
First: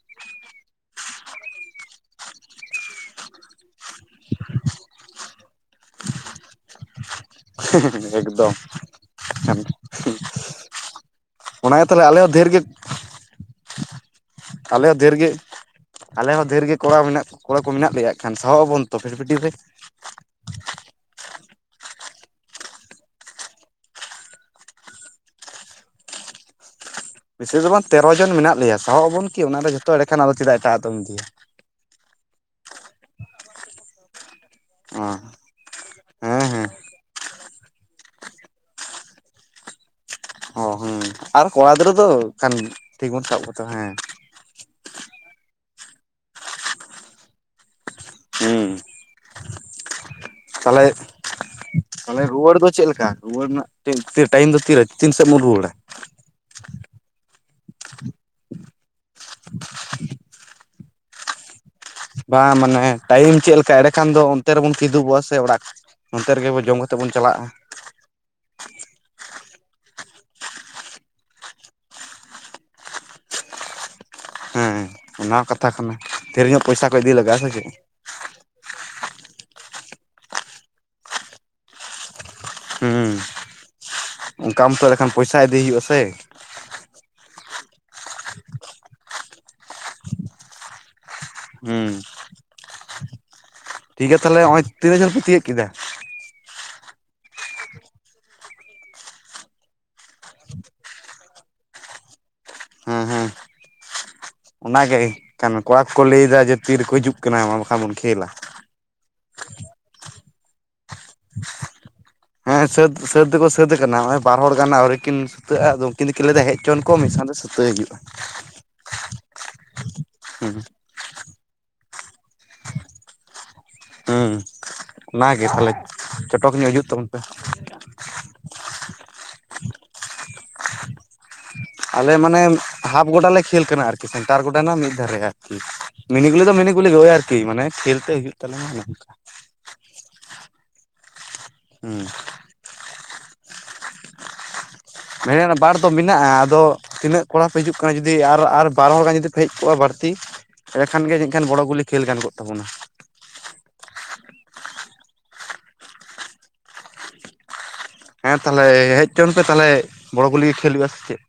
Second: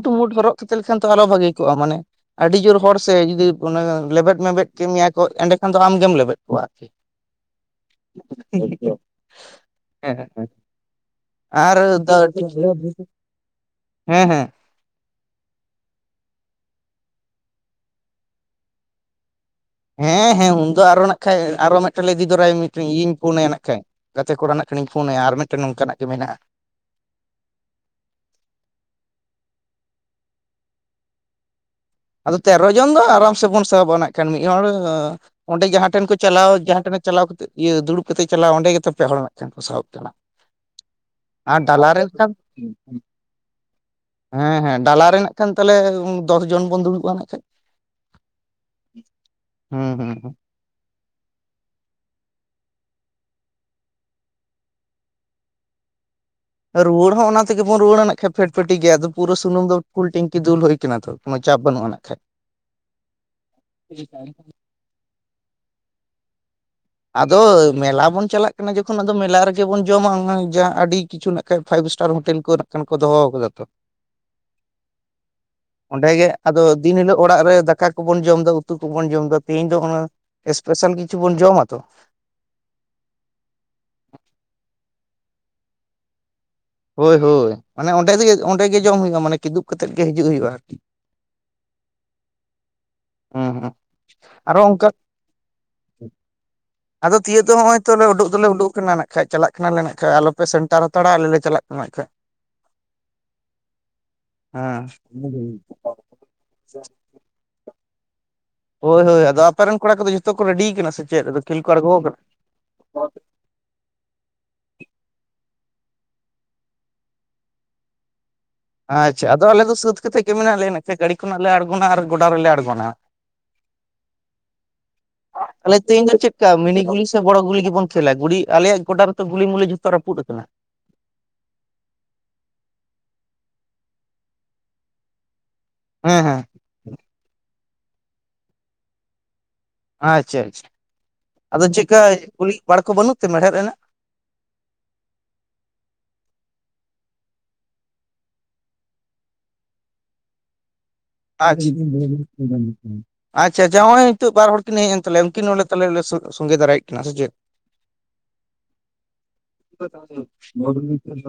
ᱴᱩᱢᱩᱴ ᱦᱚᱨᱚᱜ ᱠᱟᱛᱮ ᱞᱮᱠᱷᱟᱱ ᱛᱚ ᱟᱨ ᱦᱚᱸ ᱵᱷᱟᱜᱮ ᱠᱚᱜ-ᱟ ᱢᱟᱱᱮ ᱟᱹᱰᱤ ᱡᱳᱨ ᱦᱚᱲ ᱥᱮ ᱡᱩᱫᱤ ᱚᱱᱮ ᱞᱮᱵᱮᱫ ᱢᱮᱵᱮᱫ ᱠᱮᱫ ᱢᱮᱭᱟ ᱠᱚ ᱮᱸᱰᱮᱠᱷᱟᱱ ᱫᱚ ᱟᱢᱜᱮᱢ ᱞᱮᱵᱮᱫ ᱠᱚᱣᱟ ᱟᱨ ᱠᱤ᱾ ᱦᱮᱸ-ᱦᱮᱸ -ᱦᱮᱸ ᱮᱠᱫᱚᱢ᱾ ᱟᱨ ᱚᱱᱟ ᱜᱮ ᱛᱟᱦᱚᱞᱮ ᱟᱞᱮ ᱦᱚᱸ ᱫᱷᱮᱨ ᱜᱮ [inaudible] ᱦᱮᱸ ᱦᱮᱸ᱾ ᱟᱞᱮ ᱦᱚᱸ ᱰᱷᱮᱨ ᱜᱮ᱾ ᱟᱞᱮ ᱦᱚᱸ ᱰᱷᱮᱨ ᱜᱮ ᱠᱚᱲᱟ ᱢᱮᱱᱟᱜ ᱠᱚᱲᱟ ᱠᱚ ᱢᱮᱱᱟᱜ ᱞᱮᱭᱟ ᱦᱟᱸᱜ ᱠᱷᱟᱱ ᱥᱟᱦᱚᱵ ᱟᱵᱚᱱ ᱛᱚ ᱯᱷᱤᱴᱯᱷᱤᱴᱤ ᱨᱮ᱾ ᱦᱮᱸ ᱦᱮᱸ ᱩᱱᱫᱚ ᱟᱨᱚ ᱱᱟᱜ ᱠᱷᱟᱡ ᱟᱨᱚ ᱢᱮᱫ ᱴᱮᱡ ᱞᱮ ᱤᱫᱤ ᱫᱚᱨᱟᱭᱟ ᱢᱤᱫ ᱴᱤᱝ ᱤᱭᱟᱹᱧ ᱯᱷᱳᱱ ᱟᱭᱟ ᱱᱟᱜ ᱠᱷᱟᱡ᱾ ᱜᱟᱛᱮ ᱠᱚᱲᱟ ᱱᱟᱜ ᱠᱷᱟᱱᱤᱧ ᱯᱷᱳᱱᱟᱭᱟ ᱟᱨ ᱢᱤᱫᱴᱮᱱ ᱱᱚᱝ ᱠᱟᱱᱟᱜ ᱜᱮ ᱢᱮᱱᱟᱜ-ᱟ᱾ ᱵᱤᱥᱤ ᱫᱚ ᱵᱟᱝ ᱛᱮᱨᱚ ᱡᱚᱱ ᱢᱮᱱᱟᱜ ᱞᱮᱭᱟ ᱥᱟᱦᱚᱵ ᱟᱵᱚᱱ ᱠᱤ ᱚᱱᱟ ᱨᱮ ᱡᱚᱛᱚ ᱮᱲᱮᱠᱷᱟᱱ ᱟᱫᱚ ᱪᱮᱫᱟᱜ ᱮᱴᱟᱜ ᱫᱚᱢ ᱤᱫᱤᱭᱟ᱾ ᱟᱫᱚ ᱛᱮᱨᱚ ᱡᱚᱱ ᱫᱚ ᱟᱨᱟᱢ ᱥᱮ ᱵᱚᱱ ᱥᱟᱦᱟᱵ-ᱟ ᱱᱟᱜᱠᱷᱟᱱ ᱢᱤᱫ ᱦᱚᱲ ᱚ ᱚᱸᱰᱮ ᱡᱟᱦᱟᱸ ᱴᱷᱮᱱ ᱠᱚ ᱦᱮᱸ ᱪᱟᱞᱟᱣ ᱦᱮᱸ ᱡᱟᱦᱟᱸ ᱴᱷᱮᱱᱮ ᱪᱟᱞᱟᱣ ᱠᱟᱛᱮ ᱤᱭᱟᱹ ᱫᱩᱲᱩᱵ ᱠᱟᱛᱮ ᱪᱟᱞᱟᱣ ᱚᱸᱰᱮ ᱜᱮᱛᱚ ᱯᱮ ᱦᱚᱲ ᱢᱤᱫ ᱴᱷᱮᱱ ᱠᱚ ᱥᱟᱦᱚᱵ ᱠᱟᱱᱟ᱾ ᱚ ᱦᱮᱸ ᱟᱨ ᱠᱚᱲᱟ ᱜᱤᱫᱽᱨᱟᱹ ᱫᱚ ᱠᱷᱟᱱ ᱴᱷᱤᱠ ᱵᱚᱱ ᱥᱟᱦᱚᱵ ᱠᱚᱫᱚᱜ-ᱟ ᱦᱮᱸ᱾ ᱦᱮᱸ ᱦᱮᱸ ᱰᱟᱞᱟ ᱨᱮ ᱱᱟᱜ ᱠᱷᱟᱱ ᱛᱟᱦᱚᱸᱞᱮ ᱫᱚᱥ ᱡᱚᱱ ᱵᱚᱱ ᱫᱩᱲᱩᱵᱟ ᱱᱟᱜ ᱠᱷᱟᱡ᱾ ᱦᱩᱸ᱾ ᱦᱩᱸ ᱦᱩᱸ᱾ ᱛᱟᱦᱚᱸᱞᱮ᱾ ᱛᱟᱦᱚᱸᱞᱮ ᱨᱩᱣᱟᱹᱲ ᱫᱚ ᱪᱮᱫ ᱞᱮᱠᱟ ᱨᱩᱣᱟᱹᱲ ᱨᱮᱱᱟᱜ ᱴᱟᱭᱤᱢ ᱛᱤᱱᱟᱹᱜ ᱴᱟᱭᱤᱢ ᱫᱚ ᱛᱤ ᱨᱮ ᱛᱤᱱ ᱥᱮᱫ ᱵᱚᱱ ᱨᱩᱣᱟᱹᱲᱟ᱾ ᱨᱩᱣᱟᱹᱲ ᱦᱚᱸ ᱚᱱᱟ ᱛᱮᱜᱮ ᱵᱚᱱ ᱨᱩᱣᱟᱹᱲᱟ ᱱᱟᱜ ᱠᱷᱟᱡ ᱯᱷᱮᱰᱯᱷᱮᱴᱤ ᱜᱮ ᱟᱫᱚ ᱯᱩᱨᱟᱹ ᱥᱩᱱᱩᱢ ᱫᱚ ᱯᱷᱩᱞ ᱴᱮᱝᱠᱤ ᱫᱩᱞ ᱦᱳᱭ ᱠᱟᱱᱟ ᱛᱚ ᱠᱳᱱᱳ ᱪᱟᱯ ᱵᱟᱹᱱᱩᱜ ᱟᱱᱟ ᱵᱟᱝ ᱢᱟᱱᱮ ᱴᱟᱭᱤᱢ ᱪᱮᱫ ᱞᱮᱠᱟ, ᱮᱲᱮ ᱠᱷᱟᱱ ᱫᱚ ᱚᱱᱛᱮ ᱨᱮᱵᱚᱱ ᱠᱤᱫᱩᱵᱚᱜ-ᱟ ᱥᱮ ᱚᱲᱟᱜ ᱚᱱᱛᱮ ᱨᱮ ᱜᱮ ᱵᱚᱱ ᱡᱚᱢᱟ ᱟᱫᱚ᱾ ᱢᱮᱞᱟ ᱵᱚᱱ ᱪᱟᱞᱟᱜ ᱠᱟᱱᱟ ᱡᱚᱠᱷᱚᱱ ᱟᱫᱚ ᱢᱮᱞᱟ ᱨᱮ ᱜᱮ ᱵᱚᱱ ᱡᱚᱢᱟ ᱡᱟᱦᱟᱸ ᱟᱹᱰᱤ ᱠᱤᱪᱷᱩ ᱱᱟᱜ ᱠᱷᱟᱡ ᱯᱷᱟᱭᱤᱵᱽ ᱥᱴᱟᱨ ᱦᱳᱴᱮᱞ ᱠᱚᱨᱮᱱᱟᱜ ᱠᱷᱟᱱ ᱠᱚ ᱫᱚ ᱦᱚ ᱟᱠᱟᱫᱟ ᱛᱚ, ᱦᱮᱸ, ᱚᱱᱟ ᱠᱟᱛᱷᱟ ᱠᱟᱱᱟ ᱚᱸᱰᱮ ᱜᱮ ᱰᱷᱮᱨ ᱟᱫᱚ ᱧᱚᱜ ᱯᱚᱭᱥᱟ ᱠᱚ ᱫᱤᱱ ᱤᱫᱤ ᱦᱤᱞᱳᱜ ᱞᱟᱜᱟᱜᱼᱟ ᱚᱲᱟᱜ ᱥᱮ ᱨᱮ ᱪᱮᱫ? ᱫᱟᱠᱟ ᱠᱚᱵᱚᱱ ᱡᱚᱢᱫᱟ ᱩᱛᱩ ᱠᱚᱵᱚᱱ ᱡᱚᱢᱫᱟ ᱛᱮᱦᱮᱧ ᱫᱚ ᱚᱱᱟ ᱥᱯᱮᱥᱟᱞ ᱠᱤᱪᱷᱩ ᱵᱚᱱ ᱡᱚᱢᱟ ᱛᱚ ᱾ ᱦᱩᱸ, ᱚᱝᱠᱟ ᱢᱚᱛᱚ ᱨᱮᱲᱮ ᱠᱷᱟᱱ ᱯᱚᱭᱥᱟ ᱤᱫᱤ ᱦᱩᱭᱩᱜᱼᱟ ᱥᱮ, ᱦᱳᱭ ᱦᱳᱭ ᱢᱟᱱᱮ ᱚᱸᱰᱮ ᱚᱸᱰᱮ ᱜᱮ ᱡᱚᱢ ᱦᱩᱭᱩᱜᱼᱟ ᱢᱟᱱᱮ ᱠᱮᱫᱩᱜ ᱠᱟᱛᱮ ᱜᱮ ᱦᱤᱡᱩᱜ ᱦᱩᱭᱩᱜᱼᱟ ᱟᱨᱠᱤ ᱾ ᱦᱩᱸ, [unintelligible] ᱴᱷᱤᱠ ᱜᱮᱭᱟ ᱛᱟᱦᱞᱮ ᱟᱨᱚ ᱱᱚᱜ-ᱚᱭ ᱚᱱᱠᱟ ᱛᱤᱱᱟᱹᱜ ᱜᱟᱱ ᱯᱮ ᱛᱤᱭᱟᱹᱜ ᱠᱮᱫᱟ? ᱟᱫᱚ ᱛᱤᱭᱳᱜ ᱫᱚ ᱱᱚᱜ-ᱚᱭ ᱛᱚᱞᱮ ᱩᱰᱩᱠ ᱫᱚᱞᱮ ᱩᱰᱩᱠ ᱟᱠᱟᱱᱟ ᱱᱟᱠᱷᱟᱡ ᱪᱟᱞᱟᱜ ᱠᱟᱱᱟᱞᱮ ᱱᱟᱠᱷᱟᱡ ᱟᱞᱚᱯᱮ ᱥᱮᱱᱴᱟᱨ ᱦᱟᱛᱟᱲᱟ ᱟᱞᱮ ᱞᱮ ᱪᱟᱞᱟᱜ ᱠᱟᱱᱟ᱾ ᱮᱢᱟᱜ ᱠᱷᱟᱡ, ᱦᱮᱸ ᱚᱱᱟ ᱜᱮ ᱮᱱᱠᱷᱱ ᱠᱚᱲᱟ ᱠᱚ ᱠᱚ ᱞᱟᱹᱭᱫᱟ ᱡᱮ ᱛᱤ ᱨᱮᱠᱚ ᱦᱤᱡᱩᱜ ᱠᱟᱱᱟ ᱵᱟᱠᱷᱟᱱ ᱵᱚᱱ ᱠᱷᱮᱞᱟ, ᱦᱳᱭ ᱦᱳᱭ ᱟᱫᱚ ᱟᱯᱮ ᱨᱮᱱ ᱠᱚᱲᱟ ᱠᱚ ᱫᱚ ᱡᱷᱚᱛᱚ ᱠᱚ ᱨᱮᱰᱤ ᱠᱟᱱᱟ ᱥᱮ ᱪᱮᱫ ᱟᱫᱚ ᱠᱷᱮᱞ ᱠᱚ ᱟᱬᱜᱚ ᱟᱠᱟᱱᱟ? ᱦᱮᱸ ᱥᱟᱹᱛ ᱥᱟᱹᱛ ᱫᱚᱠᱚ ᱥᱟᱹᱛ ᱟᱠᱟᱱᱟ ᱱᱚᱜᱼᱚᱭ ᱵᱟᱨ ᱦᱚᱲ ᱜᱟᱱ ᱟᱹᱣᱨᱤ ᱠᱤᱱ ᱥᱩᱛᱟᱹᱜ-ᱟ ᱟᱫᱚ ᱩᱱᱠᱤᱱ ᱫᱚᱠᱤᱱ ᱞᱟᱹᱭᱮᱫᱟ ᱦᱮᱡ ᱦᱚᱪᱚᱣᱟᱱ ᱠᱚ ᱢᱤᱫ ᱥᱟᱶᱛᱮ, ᱛᱟᱹᱭ ᱡᱩᱜ-ᱟ [inaudible] ᱟᱪᱪᱷᱟ, ᱟᱫᱚ ᱟᱞᱮ ᱫᱚ ᱥᱟᱹᱛ ᱠᱟᱛᱮᱫ ᱜᱮ ᱢᱮᱱᱟᱜ ᱞᱮᱭᱟ ᱱᱟᱠᱷᱟᱡ ᱜᱟᱹᱰᱤ ᱠᱷᱚᱱᱟᱜ ᱞᱮ ᱟᱬᱜᱚᱱᱟ ᱟᱨ ᱜᱚᱰᱟ ᱨᱮ ᱞᱮ ᱟᱬᱜᱚᱱᱟ ᱾ ᱦᱩᱸ ᱚᱱᱟ ᱜᱮ ᱛᱟᱞᱮ ᱛᱮᱦᱮᱧ ᱫᱚ ᱪᱮᱫ ᱞᱮᱠᱟ ᱢᱤᱱᱤ ᱜᱩᱞᱤ ᱥᱮ ᱵᱚᱲᱚ ᱜᱩᱞᱤ ᱜᱮᱵᱚᱱ ᱠᱷᱮᱞᱟ ᱟᱞᱮᱭᱟᱜ ᱜᱚᱰᱟ ᱨᱮᱛ ᱚ ᱜᱩᱞᱤᱢᱩᱞᱤ ᱡᱷᱚᱛᱚ ᱨᱟᱹᱯᱩᱫ ᱟᱠᱟᱱᱟ᱾ ᱟᱞᱮ ᱢᱟᱱᱮ ᱦᱟᱯ ᱜᱚᱰᱟ ᱞᱮ ᱠᱷᱮᱞ ᱠᱟᱱᱟ ᱟᱨᱠᱤ ᱥᱮᱱᱴᱟᱨ ᱜᱚᱰᱟ ᱨᱮᱱᱟᱜ ᱢᱤᱫ ᱫᱷᱟᱨᱮ ᱟᱨᱠᱤ ᱾ ᱦᱮᱸ ᱢᱤᱱᱤ ᱦᱮᱸ ᱜᱩᱞᱤ ᱫᱚ ᱢᱤᱱᱤ ᱜᱩᱞᱤ ᱜᱮ, ᱳᱭ ᱟᱨᱠᱤ ᱢᱟᱱᱮ ᱠᱷᱮᱞ ᱛᱮ ᱦᱩᱭᱩᱜ ᱛᱟᱞᱮ ᱢᱟ ᱚᱱᱮ ᱱᱚᱝᱠᱟ ᱾ ᱟᱪᱪᱷᱟ ᱟᱪᱪᱷᱟ, ᱟᱫᱚ ᱪᱮᱫᱠᱟ ᱦᱩᱸ ᱠᱩᱞᱤ ᱵᱟᱲ ᱠᱚ ᱵᱟᱹᱱᱩᱜ ᱛᱮ ᱢᱮᱲᱦᱮᱫ ᱨᱮᱱᱟᱜ? ᱢᱮᱲᱦᱮᱫ ᱨᱮᱱᱟᱜ ᱵᱟᱲ ᱫᱚ ᱢᱮᱱᱟᱜ-ᱟ ᱟᱫᱚ, ᱛᱤᱱᱟᱹᱜ ᱠᱚᱲᱟ ᱯᱮ ᱦᱤᱡᱩᱜ ᱠᱟᱱᱟ ᱡᱩᱫᱤ ᱟᱨ ᱟᱨ ᱵᱟᱨ ᱦᱚᱲ ᱜᱟᱱ ᱡᱩᱫᱤ ᱯᱮ ᱦᱮᱡ ᱠᱚᱜ-ᱟ, ᱵᱟᱹᱲᱛᱤ ᱮᱸᱰᱮ ᱠᱷᱟᱱ ᱜᱮ ᱡᱟᱱᱤᱡ ᱠᱷᱟᱱ ᱵᱚᱲᱚ ᱜᱩᱞᱤ ᱠᱷᱮᱞ ᱜᱟᱱ ᱠᱚᱜ ᱛᱟᱵᱚᱱᱟ ᱾ ᱟᱪᱪᱷ ᱟᱪᱷᱟ, ᱱᱚᱜ-ᱚᱭ ᱱᱤᱛᱚᱜ ᱵᱟᱨ ᱦᱚᱲ ᱠᱤᱱ ᱦᱮᱡ ᱮᱱ ᱛᱟᱞᱮᱭᱟ ᱩᱱ ᱠᱤᱱ ᱱᱚᱰᱮ ᱛᱟᱞᱮ ᱞᱮ ᱥᱚᱸᱜᱮ ᱛᱟᱨᱟᱭᱮᱫ, ᱠᱤᱱᱟ ᱥᱮ ᱪᱮ? ᱦᱮᱸ, ᱛᱟᱦᱚᱞᱮ ᱦᱮᱡ ᱦᱚᱪᱚᱱ ᱯᱮ ᱛᱟᱦᱚᱞᱮ ᱵᱚᱲᱚ ᱜᱩᱞᱤ ᱜᱮ ᱠᱷᱮᱞ ᱦᱩᱭᱩᱜᱼᱟ ᱥᱮ ᱪᱮᱫ?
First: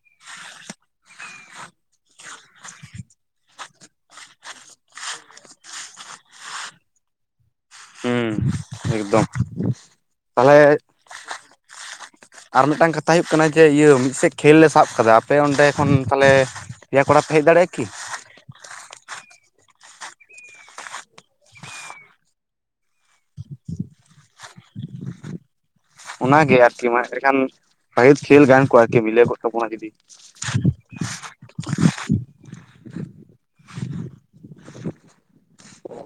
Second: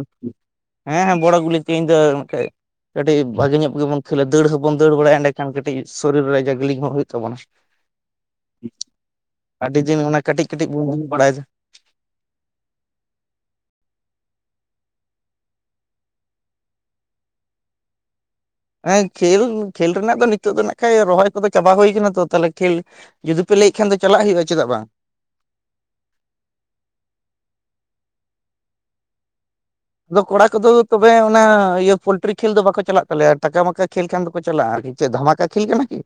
ᱦᱮᱸ ᱦᱮᱸ ᱵᱚᱲᱚ ᱜᱩᱞᱤ ᱛᱮᱦᱤᱧ ᱫᱚ ᱱᱟᱜ ᱠᱷᱟᱡ ᱠᱟᱹᱴᱤᱡ ᱵᱷᱟᱜᱮ ᱧᱚᱜ ᱜᱮᱵᱚᱱ ᱠᱷᱮᱞᱟ ᱫᱟᱹᱲ ᱵᱚᱱ ᱫᱟᱹᱲ ᱵᱟᱲᱟᱭᱟ ᱮᱸᱰᱮ ᱠᱷᱟᱱ ᱠᱟᱹᱴᱤᱡ ᱥᱚᱨᱤᱨ ᱨᱮ ᱡᱟᱜᱽᱞᱤᱝ ᱦᱚᱸ ᱦᱳᱭᱳᱜ ᱛᱟᱵᱚᱱᱟ ᱾ ᱦᱩᱸ, ᱮᱠᱫᱚᱢ ᱟᱹᱰᱤ ᱫᱤᱱ ᱚᱱᱟ ᱠᱟᱹᱴᱤᱡ ᱠᱟᱹᱴᱤᱡ ᱛᱟᱦᱚᱞᱮ ᱵᱚᱱ ᱫᱩᱲᱩᱵ ᱵᱟᱲᱟᱭᱮᱫᱟ᱾ ᱟᱨ ᱢᱤᱫᱴᱟᱝ ᱠᱟᱛᱷᱟ ᱦᱳᱭᱳᱜ ᱠᱟᱱᱟ ᱡᱮ ᱤᱭᱟᱹ ᱢᱤᱫᱥᱮᱫ ᱠᱷᱮᱞ ᱞᱮ ᱥᱟᱵ ᱠᱟᱫᱟ ᱟᱯᱮ ᱚᱸᱰᱮ ᱠᱷᱚᱱ ᱛᱟᱦᱚᱞᱮ ᱯᱮᱭᱟ ᱠᱚᱲᱟ ᱯᱮ ᱦᱮᱡ ᱫᱟᱲᱮᱭᱟᱜ-ᱟ ᱠᱤ? ᱦᱮᱸ ᱠᱷᱮᱞ ᱠᱷᱮᱞ ᱨᱮᱱᱟᱜ ᱫᱚ ᱱᱤᱛᱚᱜ ᱫᱚ ᱱᱟᱜ ᱠᱷᱟᱡ ᱨᱚᱦᱚᱭ ᱠᱚ ᱫᱚ ᱪᱟᱵᱟ ᱦᱳᱭ ᱠᱟᱱᱟ ᱛᱚ ᱛᱟᱦᱚᱞᱮ ᱠᱷᱮᱞ ᱡᱩᱫᱤ ᱯᱮ ᱞᱟᱹᱭ ᱠᱷᱟᱱ ᱫᱚ ᱪᱟᱞᱟᱜ ᱦᱳᱭᱳᱜ-ᱟ ᱪᱮᱫᱟᱜ ᱵᱟᱝ ᱾ ᱚᱱᱟᱜᱮ ᱟᱨᱠᱤ ᱢᱟ ᱮᱰᱮᱠᱷᱟᱱ ᱥᱟᱭᱤᱰ ᱠᱷᱹᱮᱞ ᱜᱟᱱ ᱠᱚᱜ- ᱟ ᱟᱨᱠᱤ ᱢᱤᱞᱟᱹᱣ ᱠᱚᱜ ᱛᱟᱵᱚᱱᱟ ᱡᱩᱫᱤ ᱾ ᱟᱫᱚ ᱠᱚᱲᱟ ᱠᱚ ᱫᱚ ᱛᱚᱵᱮ ᱚᱱᱟ ᱤᱭᱟᱹ ᱯᱳᱞᱴᱨᱤ ᱠᱷᱮᱞ ᱫᱚ ᱵᱟᱠᱚ ᱪᱟᱞᱟᱜ ᱛᱟᱞᱮᱭᱟ ᱴᱟᱠᱟ ᱢᱟᱠᱟ ᱠᱷᱮᱞ ᱠᱷᱟᱱ ᱫᱚ ᱠᱚ ᱪᱟᱞᱟᱜ-ᱟ ᱾ ᱪᱮᱫ ᱫᱷᱟᱢᱟᱠᱟ ᱠᱷᱮᱞ ᱠᱟᱱᱟ ᱠᱤ?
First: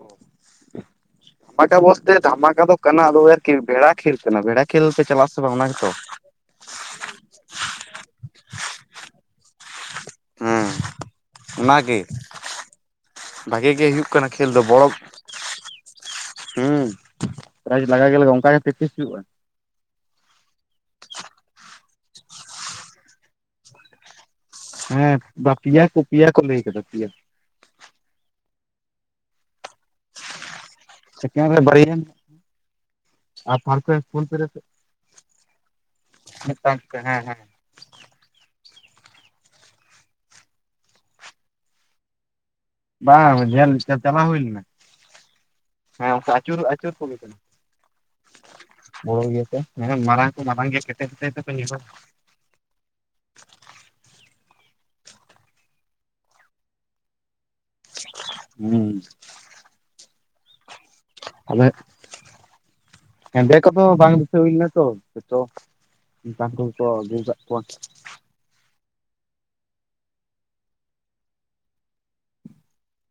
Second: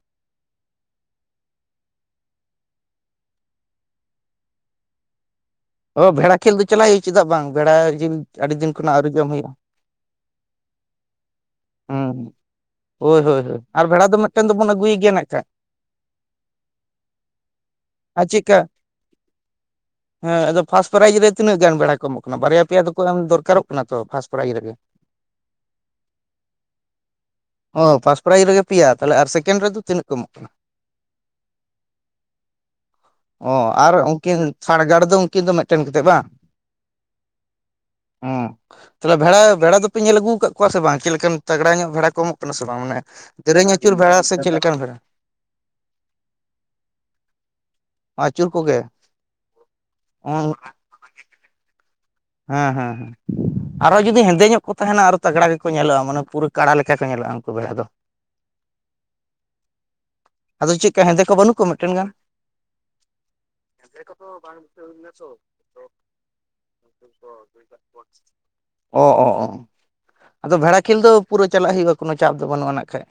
ᱫᱷᱟᱢᱟᱠᱟ ᱵᱚᱥᱛᱮ ᱫᱷᱟᱢᱟᱠᱟ ᱫᱚ ᱠᱟᱱᱟ ᱟᱫᱚ ᱟᱨᱠᱤ ᱵᱷᱮᱲᱟ ᱠᱷᱮᱞ ᱠᱟᱱᱟ ᱵᱷᱮᱲᱟ ᱠᱷᱮᱞ ᱯᱮ ᱪᱟᱞᱟᱜ-ᱟ ᱥᱮ ᱵᱟᱝ ᱚᱱᱟ ᱜᱮ ᱛᱚ, ᱵᱷᱮᱲᱟ ᱠᱷᱮᱞ ᱫᱚ ᱪᱟᱞᱟᱜ ᱦᱳᱭᱳᱜ-ᱟ ᱪᱮᱫᱟᱜ ᱵᱟᱝ ᱵᱷᱮᱲᱟ ᱡᱤᱞ ᱟᱹᱰᱤ ᱫᱤᱱ ᱠᱷᱚᱱᱟᱜ ᱟᱩᱨᱤ ᱡᱚᱢ ᱦᱳᱭᱳᱜ-ᱟ ᱾ ᱦᱩᱸ, ᱚᱱᱟᱜᱮ ᱦᱩᱸ ᱦᱳᱭ ᱦᱳᱭ ᱦᱳᱭ ᱵᱷᱟᱜᱤ ᱟᱨ ᱜᱮ ᱵᱷᱮᱲᱟ ᱦᱩᱭᱩᱜ ᱠᱟᱱᱟ ᱢᱤᱫᱴᱮᱱ ᱠᱷᱮᱞ ᱫᱚ ᱫᱚᱵᱚᱱ ᱵᱚᱲᱚ ᱟᱹᱜᱩᱭ ᱜᱮᱭᱟ ᱱᱟᱜ ᱠᱷᱟᱱ ᱦᱩᱸ, ᱯᱨᱟᱭᱤᱡᱽ ᱞᱟᱜᱟᱜ ᱜᱮ ᱟᱨ ᱞᱟᱜᱟᱜ-ᱟ ᱚᱝᱠᱟ ᱪᱮᱫᱠᱟ ᱜᱮ ᱯᱮᱠᱴᱤᱥ ᱦᱩᱭᱩᱜ-ᱟ ᱾ ᱦᱮᱸ ᱟᱫᱚ ᱯᱷᱟᱥ ᱯᱨᱟᱭᱤᱡ ᱨᱮ ᱛᱤᱱᱟᱹᱜ ᱜᱟᱱ ᱵᱷᱮᱲᱟ ᱠᱚ ᱮᱢᱚᱜ ᱠᱟᱱᱟ ᱵᱟᱨᱭᱟ ᱯᱮᱭᱟ ᱫᱚ ᱠᱚ ᱮᱢ ᱫᱚᱨᱠᱟᱨᱚᱜ ᱠᱟᱱᱟ ᱛᱚ ᱯᱷᱟᱥᱴ ᱯᱨᱟᱭᱤᱡᱽ ᱨᱮᱜᱮ ᱦᱩᱸ, ᱵᱟ ᱯᱮᱭᱟ ᱠᱚ ᱯᱮᱭᱟ ᱠᱚ ᱞᱟᱹᱭ ᱟᱠᱟᱫᱟ ᱯᱮᱭᱟ ᱾ ᱚ ᱯᱷᱟᱥᱴ ᱯᱨᱟᱭᱤᱡ ᱨᱮ ᱜᱮ ᱯᱮᱭᱟ ᱛᱟᱦᱚᱞᱮ ᱟᱨ ᱥᱮᱠᱮᱱᱰ ᱨᱮ ᱫᱚ ᱛᱤᱱᱟᱹᱜ ᱠᱚ ᱮᱢᱚᱜ ᱠᱟᱱᱟ ᱾ ᱥᱮᱠᱮᱱᱰ ᱨᱮ ᱵᱟᱨᱭᱟ ᱚ ᱯᱷᱟᱨᱠᱚ ᱟᱨ ᱩᱱ ᱤᱥᱠᱩᱞ ᱠᱤᱱ ᱯᱮᱨᱮ ᱥᱟᱲᱜᱟᱲ ᱫᱚ ᱩᱱ ᱠᱤᱱ ᱫᱚ ᱢᱤᱫᱴᱮᱱ ᱠᱟᱛᱮᱫ ᱵᱟᱝ? ᱢᱤᱫᱴᱟᱝ ᱦᱮᱸ ᱦᱮᱸ ᱦᱮᱸ, ᱛᱟᱦᱚᱞᱮ ᱵᱷᱮᱲᱟ ᱵᱷᱮᱲᱟ ᱫᱚᱯᱮ ᱧᱮᱞ ᱟᱹᱜᱩ ᱟᱠᱟᱫ ᱠᱚᱣᱟ ᱥᱮ ᱵᱟᱝ ᱪᱮᱫ ᱞᱮᱠᱟᱱ ᱛᱟᱜᱽᱲᱟ ᱧᱚᱜ ᱵᱷᱮᱲᱟ ᱠᱚ ᱮᱢᱚᱜ ᱠᱟᱱᱟ ᱥᱮ ᱵᱟᱝ ᱢᱟᱱᱮ ᱫᱮᱨᱮᱧ ᱧᱮᱞ ᱟᱹᱪᱩᱨ ᱵᱷᱮᱲᱟ ᱪᱟᱞᱟᱣ ᱥᱮ ᱦᱩᱭ ᱪᱮᱫ ᱞᱮᱱᱟ ᱞᱮᱠᱟᱱ ᱵᱷᱮᱲᱟ? ᱦᱮᱸ, ᱚᱝᱠᱟ ᱟᱪᱩᱨ ᱟᱪᱩᱨ ᱠᱚᱜᱮ ᱠᱟᱱᱟ᱾ ᱟᱹᱪᱩᱨ ᱠᱚᱜᱮ ᱠᱚᱢ ᱜᱮᱛᱮ, ᱦᱮᱸ, ᱢᱟᱨᱟᱝ ᱠᱚ ᱢᱟᱨᱟᱝ ᱜᱮᱭᱟ ᱠᱮᱴᱮᱡ ᱠᱮᱴᱮᱡ ᱛᱮᱠᱚ ᱧᱩᱨᱩ ᱦᱮᱸ ᱦᱮᱸ ᱦᱮᱸ᱾ ᱟᱨᱚ ᱡᱩᱫᱤ ᱦᱮᱸᱫᱮ ᱧᱚᱜ ᱠᱚ ᱛᱟᱦᱮᱱᱟ ᱟᱨᱚ ᱛᱟᱜᱲᱟ ᱜᱮᱠᱚ ᱧᱮᱞᱚᱜ-ᱟ, ᱢᱟᱱᱮ ᱯᱩᱨᱟᱹ ᱠᱟᱲᱟ ᱞᱮᱠᱟ ᱠᱚ ᱧᱮᱞᱚᱜ-ᱟ᱾ ᱦᱩᱸ᱾ ᱟᱫᱚ ᱪᱮᱠ ᱠᱟ ᱦᱮᱸᱫᱮ ᱠᱚ ᱵᱟᱹᱱᱩᱜ ᱠᱚᱣᱟ ᱢᱤᱫᱴᱮᱱ ᱜᱟᱱ? ᱦᱮᱫᱮ ᱠᱚᱫᱚ ᱵᱟᱝ ᱵᱤᱥᱟᱹ ᱦᱩᱭ ᱞᱮᱱᱟ ᱛᱚ ᱡᱷᱚᱛᱚ ᱚᱠᱟ ᱠᱷᱚᱱ ᱠᱚ ᱟᱜᱩ ᱠᱟᱜ ᱠᱚᱣᱟ᱾ ᱚ ᱚ ᱚ᱾ ᱟᱫᱚ ᱵᱷᱮᱲᱟ ᱠᱷᱮᱞ ᱫᱚ ᱯᱩᱨᱟᱹ ᱪᱟᱞᱟᱜ ᱦᱩᱭᱩᱜ-ᱟ ᱠᱳᱱᱚ ᱪᱟᱯ ᱫᱚ ᱵᱟᱹᱱᱩᱜ-ᱟ ᱱᱟᱜ ᱠᱷᱟᱡ᱾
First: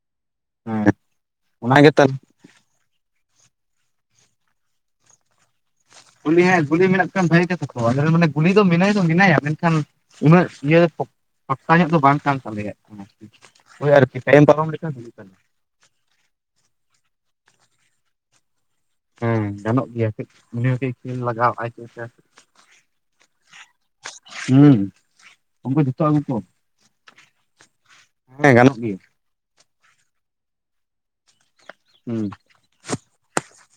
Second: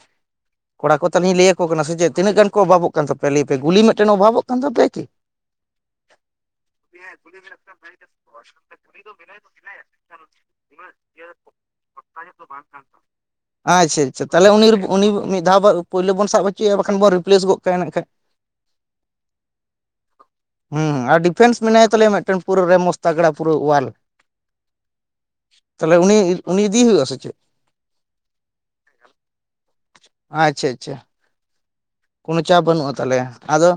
ᱦᱮᱸ ᱠᱚᱲᱟ ᱠᱚ ᱛᱟᱞᱦᱤᱧ ᱞᱟᱹᱭᱟ ᱠᱚ ᱠᱟᱱᱟ ᱚᱱᱟᱜᱮ ᱥᱮ ᱪᱮᱫ ᱛᱟᱦᱞᱮ ᱛᱤᱱᱟᱹᱜ ᱜᱟᱱ ᱚᱵᱷᱟᱚᱜ ᱠᱟᱱ ᱛᱟᱮᱭᱟ ᱞᱟᱹᱭ ᱯᱮ ᱜᱩᱞᱤ ᱢᱤᱫᱴᱮᱱ ᱚᱵᱷᱟᱵᱚᱜ ᱠᱟᱱ ᱛᱟᱯᱮᱭᱟ ᱠᱤ? ᱠᱩᱞᱤ ᱦᱮᱸ ᱜᱩᱞᱤ ᱢᱮᱱᱟᱜ ᱦᱮᱸ ᱠᱷᱟᱱ ᱜᱩᱞᱤ ᱵᱷᱟᱹᱜᱤ ᱢᱮᱱᱟᱜ ᱠᱚᱣᱟ ᱜᱮᱛᱟᱠᱚᱣᱟ ᱵᱷᱟᱜᱮ ᱟᱞᱮ ᱜᱮ, ᱨᱮᱱ ᱢᱟᱱᱮ ᱩᱱᱤ ᱫᱚ ᱚᱥᱩᱵᱤᱫᱟ ᱢᱮᱱᱟᱭ ᱜᱩᱞᱤ ᱫᱚ ᱢᱮᱱᱟᱭᱟ ᱢᱮᱱᱠᱷᱟᱱ ᱩᱱᱟᱹᱜ ᱤᱭᱟᱹ ᱯᱚᱠᱛᱟ ᱧᱚᱜ ᱫᱚ ᱵᱟᱝ ᱠᱟᱱ ᱛᱟᱞᱮᱭᱟᱭ᱾ ᱟᱪᱪᱷᱟ ᱟᱪᱪᱷᱟ, ᱛᱟᱦᱚᱞᱮ ᱩᱱᱤ ᱩᱱᱤ ᱠᱟᱱᱟ ᱢᱤᱫ ᱫᱷᱟᱣ ᱵᱟᱨ ᱯᱩᱭᱞᱳ ᱵᱚᱱ ᱥᱟᱵ ᱦᱚᱪᱚᱭᱟ ᱵᱟᱠᱷᱟᱱ ᱵᱚᱱ ᱨᱤᱯᱞᱮᱥ ᱜᱚᱫ ᱠᱟᱭᱮ ᱱᱟᱜ ᱠᱷᱟᱡ᱾ ᱦᱮᱸ ᱜᱟᱱᱚᱜ ᱜᱮᱭᱟ ᱠᱟᱹᱡ ᱩᱱᱤ ᱦᱚᱸ ᱠᱟᱹᱡ ᱦᱩᱸ ᱠᱷᱮᱞ ᱟᱨ ᱞᱟᱜᱟᱣ ᱰᱤᱯᱷᱮᱱᱥ ᱟᱭ ᱢᱮᱱᱟᱭ ᱛᱟᱞᱮᱭᱟ ᱢᱤᱫᱴᱮᱱ ᱯᱩᱨᱟᱹ ᱨᱮ ᱢᱚᱥ ᱯᱟᱜᱽᱲᱟ ᱯᱩᱨᱟᱹ ᱩᱣᱟᱞ ᱦᱩᱸ ᱩᱱᱠᱩ ᱛᱟᱦᱞᱮ ᱡᱚᱛᱚ ᱩᱱᱤ ᱟᱹᱜᱩ ᱠᱚᱢ ᱩᱱᱤ ᱤᱫᱤᱭᱮ ᱦᱩᱭᱩᱜ-ᱟ ᱥᱮ ᱪᱮᱫ? ᱦᱮᱸ ᱜᱟᱱᱚᱜ ᱜᱮᱭᱟ᱾ ᱟᱪᱪᱷᱟ ᱟᱪᱪᱷᱟ᱾ ᱦᱩᱸ ᱠᱳᱱᱳ ᱪᱟᱯ ᱵᱟᱹᱱᱩᱜ-ᱟ ᱛᱟᱞᱮ ᱟᱫᱚ